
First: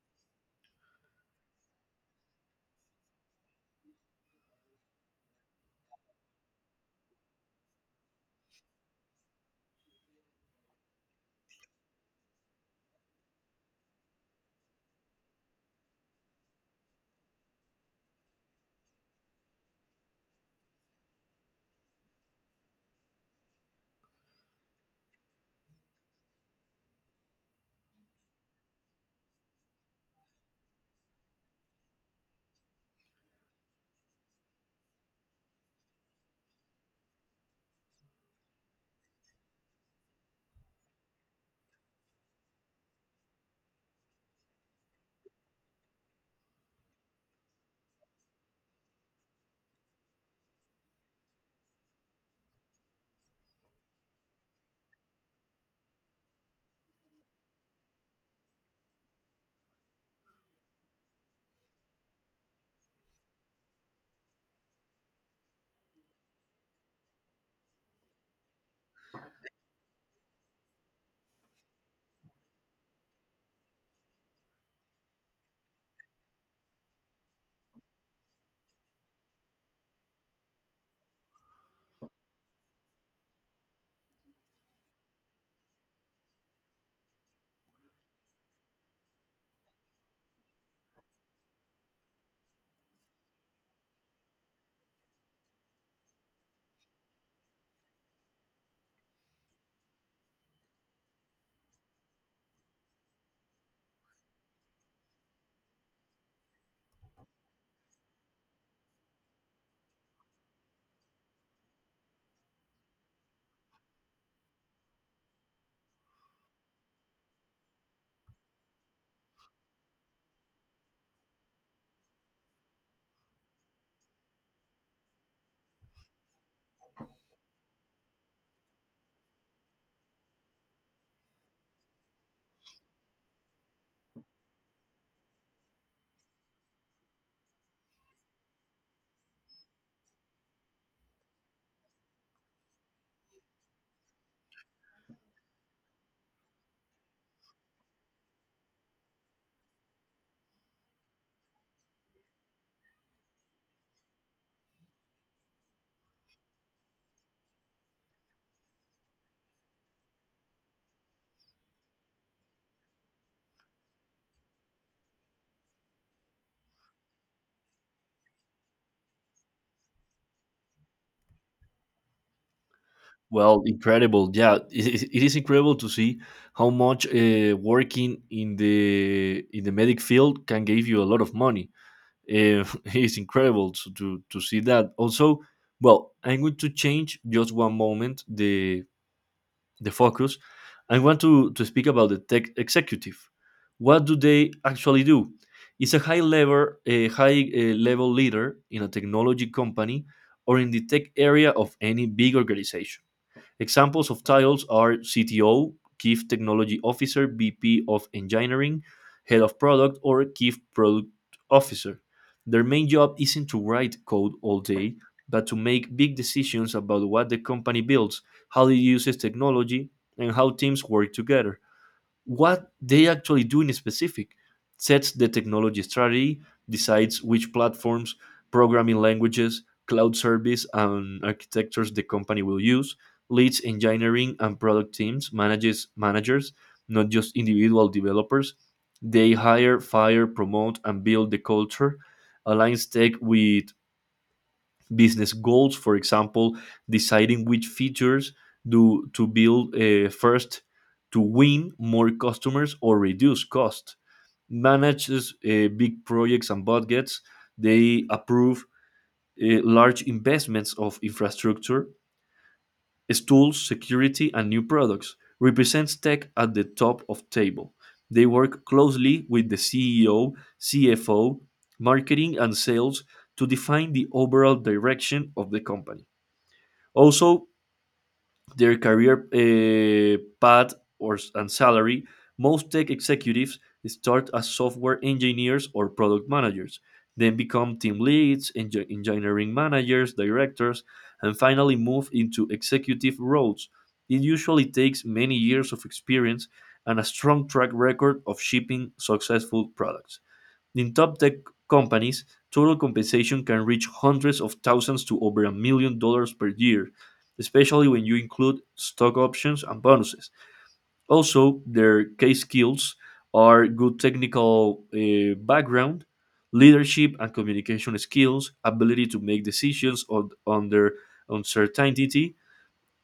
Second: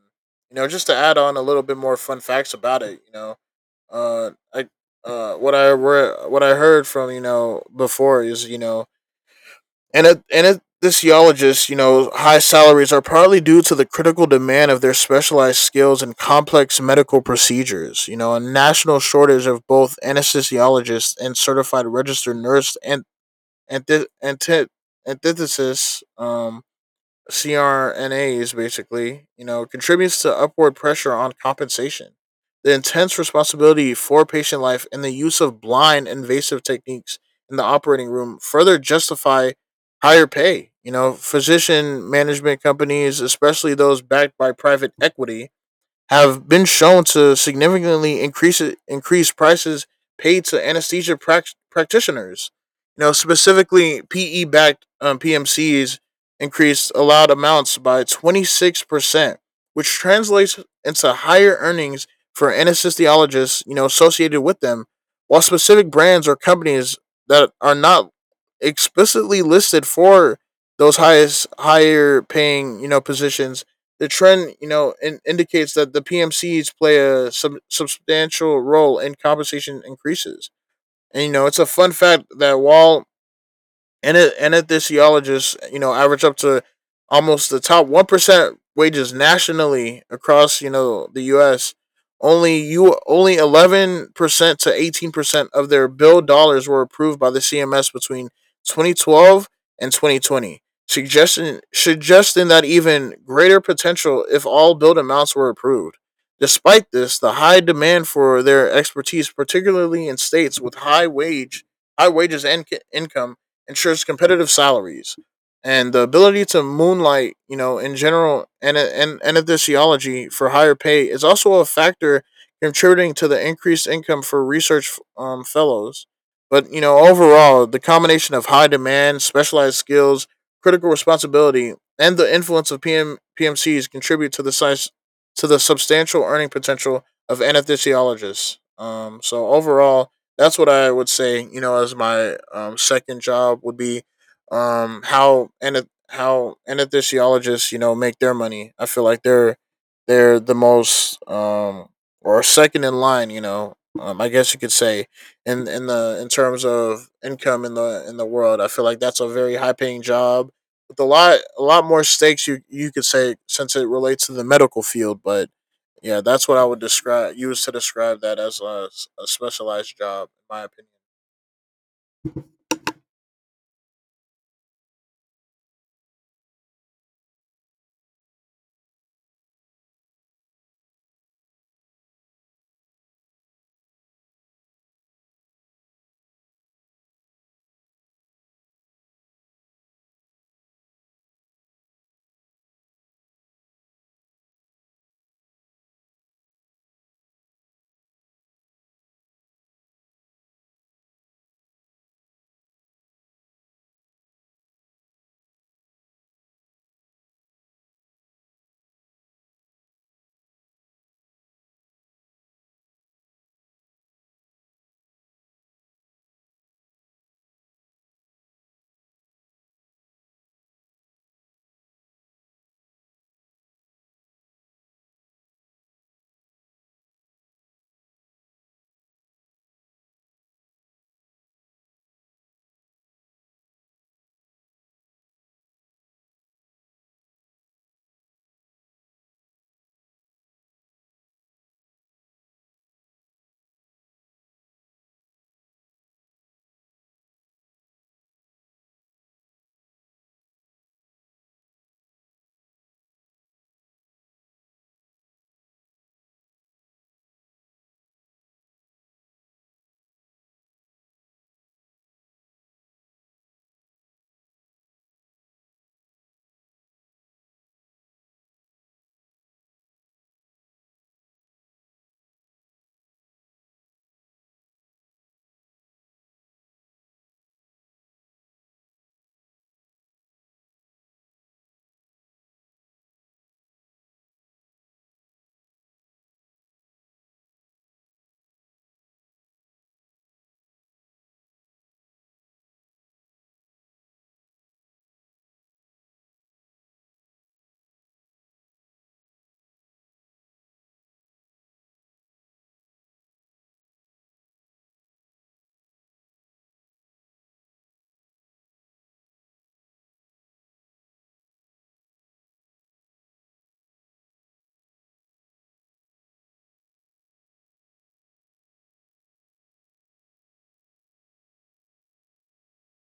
just to add on a little bit more fun facts about it, you know I what what I heard from before is Sociologists, high salaries are partly due to the critical demand of their specialized skills and complex medical procedures. You know, a national shortage of both anesthesiologists and certified registered nurse and antithesis CRNAs basically, contributes to upward pressure on compensation. The intense responsibility for patient life and the use of blind invasive techniques in the operating room further justify higher pay. You know, physician management companies, especially those backed by private equity, have been shown to significantly increase prices paid to anesthesia practitioners. You know, specifically PE backed PMCs increased allowed amounts by 26%, which translates into higher earnings for anesthesiologists, you know, associated with them, while specific brands or companies that are not explicitly listed for those highest higher paying, you know, positions the trend, you know, indicates that the PMCs play a substantial role in compensation increases. And you know, it's a fun fact that while and it and if the geologists, you know, average up to almost the top 1% wages nationally across, you know, the U.S. Only 11% to 18% of their bill dollars were approved by the CMS between 2012 and 2020, suggesting that even greater potential if all build amounts were approved. Despite this, the high demand for their expertise, particularly in states with high wages and income, ensures competitive salaries, and the ability to moonlight, you know, in general, and anesthesiology for higher pay is also a factor contributing to the increased income for research fellows. But you know, overall, the combination of high demand, specialized skills, critical responsibility, and the influence of PMCs contribute to the size to the substantial earning potential of anesthesiologists. So overall, that's what I would say. You know, as my second job would be, how and how anesthesiologists, you know, make their money. I feel like they're the most or second in line. You know, I guess you could say in the in terms of income in the world. I feel like that's a very high paying job with a lot more stakes. You could say, since it relates to the medical field. But yeah, that's what I would describe. Use to describe that as a specialized job, in my opinion. Well, incredible. Yeah, it is incredible to see how much working in the medic field can give you a lot of money. It's incredible to, to see that. Also, well, I'm going to change just one moment the focus. I want to speak about the tech executive. What do they actually do? It's a high level leader in a technology company or in the tech area of any big organization. Examples of titles are CTO, Chief Technology Officer, VP of Engineering, Head of Product, or Chief Product Officer. Their main job isn't to write code all day, but to make big decisions about what the company builds, how it uses technology, and how teams work together. What they actually do in specific: sets the technology strategy, decides which platforms, programming languages, cloud service and architectures the company will use, leads engineering and product teams, manages managers, not just individual developers. They hire, fire, promote, and build the culture. Aligns tech with business goals, for example, deciding which features do to build first to win more customers or reduce cost. Manages big projects and budgets. They approve large investments of infrastructure, tools, security, and new products. Represents tech at the top of table. They work closely with the CEO, CFO, marketing, and sales to define the overall direction of the company. Also, their career path or and salary. Most tech executives start as software engineers or product managers, then become team leads, engineering managers, directors, and finally move into executive roles. It usually takes many years of experience and a strong track record of shipping successful products. In top tech companies, total compensation can reach hundreds of thousands to over $1 million per year, especially when you include stock options and bonuses. Also, their key skills are good technical background, leadership and communication skills, ability to make decisions under uncertainty,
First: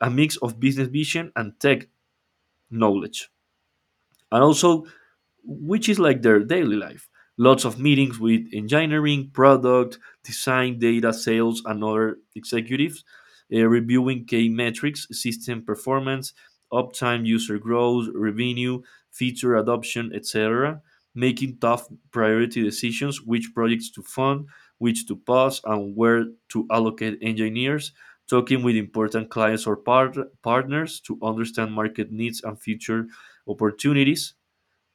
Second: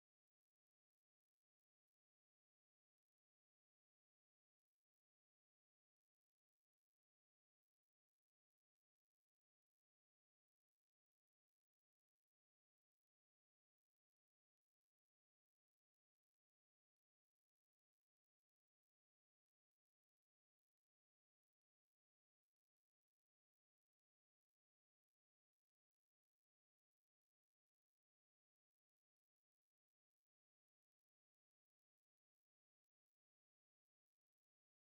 a mix of business vision and tech knowledge. And also, which is like their daily life. Lots of meetings with engineering, product, design, data, sales, and other executives, reviewing key metrics, system performance, uptime, user growth, revenue, feature adoption, etc. Making tough priority decisions, which projects to fund, which to pause, and where to allocate engineers. Talking with important clients or partners to understand market needs and future opportunities.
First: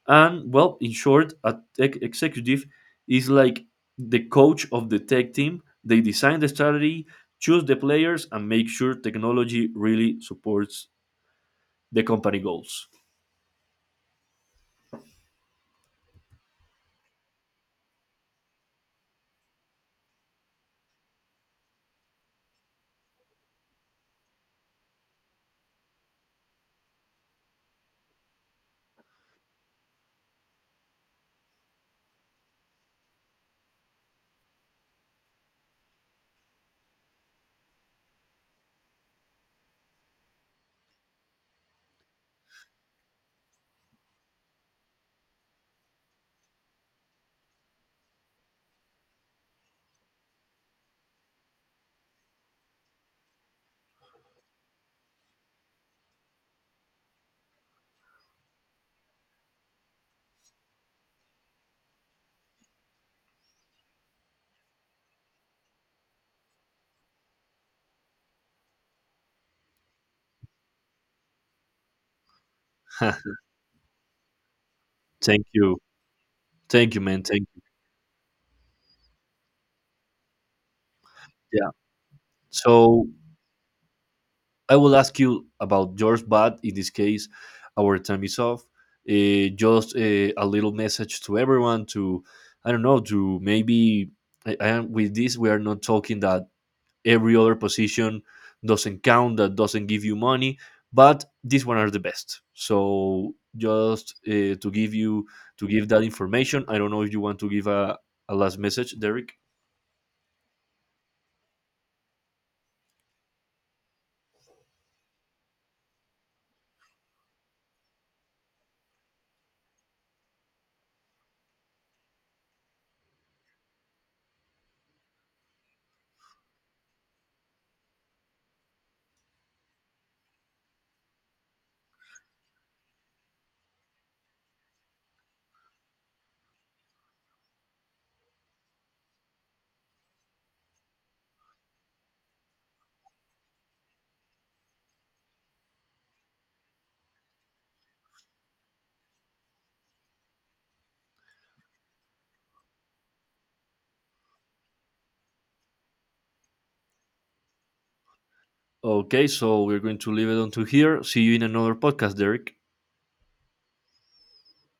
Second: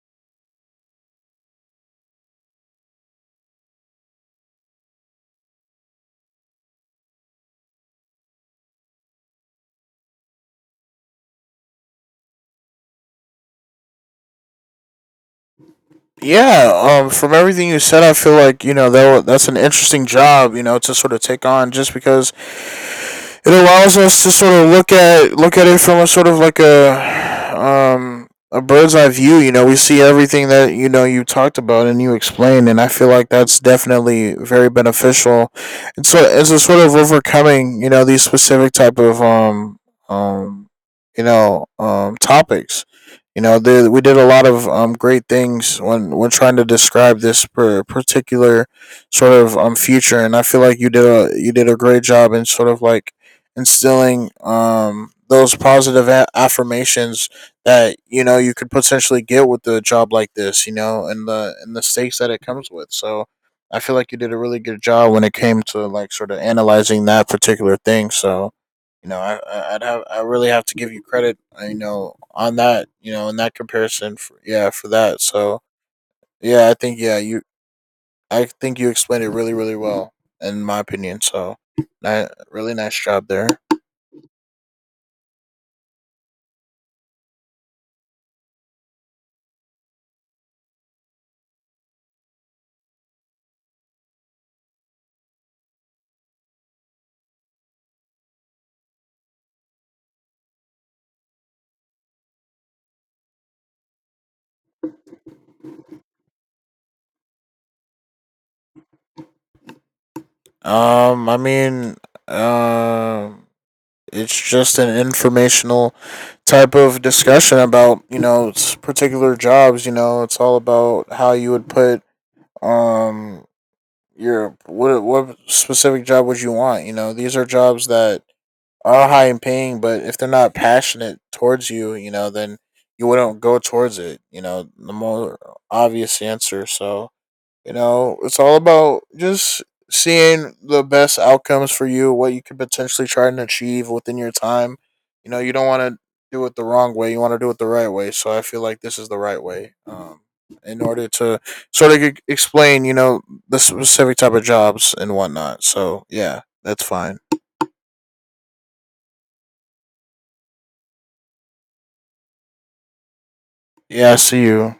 And well, in short, a tech executive is like the coach of the tech team. They design the strategy, choose the players, and make sure technology really supports the company goals. Yeah, from everything you said, I feel like, you know, that that's an interesting job, you know, to sort of take on, just because it allows us to sort of look at it from a sort of like a bird's eye view. You know, we see everything that, you know, you talked about and you explained, and I feel like that's definitely very beneficial. And so it's a sort of overcoming, you know, these specific type of um you know, topics, you know, there, we did a lot of great things when trying to describe this particular sort of future, and I feel like you did a great job in sort of like instilling those positive affirmations that, you know, you could potentially get with a job like this, you know, and the stakes that it comes with. So I feel like you did a really good job when it came to like sort of analyzing that particular thing. So, you know, I really have to give you credit, you know, on that, you know, in that comparison for, yeah, for that. Thank So you. yeah, i Thank think you, yeah man. you Thank you. i think you explained it really really well, in my opinion. So Yeah. ni- really nice So job there. I will ask you about yours, but in this case, our time is off. Just a little message to everyone to, I don't know, to maybe, with this, we are not talking that every other position doesn't count, that doesn't give you money, but these one are the best. So just to give you to give that information, I don't know if you want to give a last message, Derek. I mean, um, it's just an informational type of discussion about, you know, particular jobs. You know, it's all about how you would put um your what specific job would you want. You know, these are jobs that are high in paying, but if they're not passionate towards you, you know, then you wouldn't go towards it. You know, the more obvious answer. So, you know, it's all about just seeing the best outcomes for you, what you could potentially try and achieve within your time. You know, you don't want to do it the wrong way. You want to do it the right way. So I feel like this is the right way. In order to sort of explain, you know, the specific type of jobs and whatnot. So yeah, that's fine. Okay, so we're going to leave it until here. See you in another podcast, Derek. Yeah, I see you.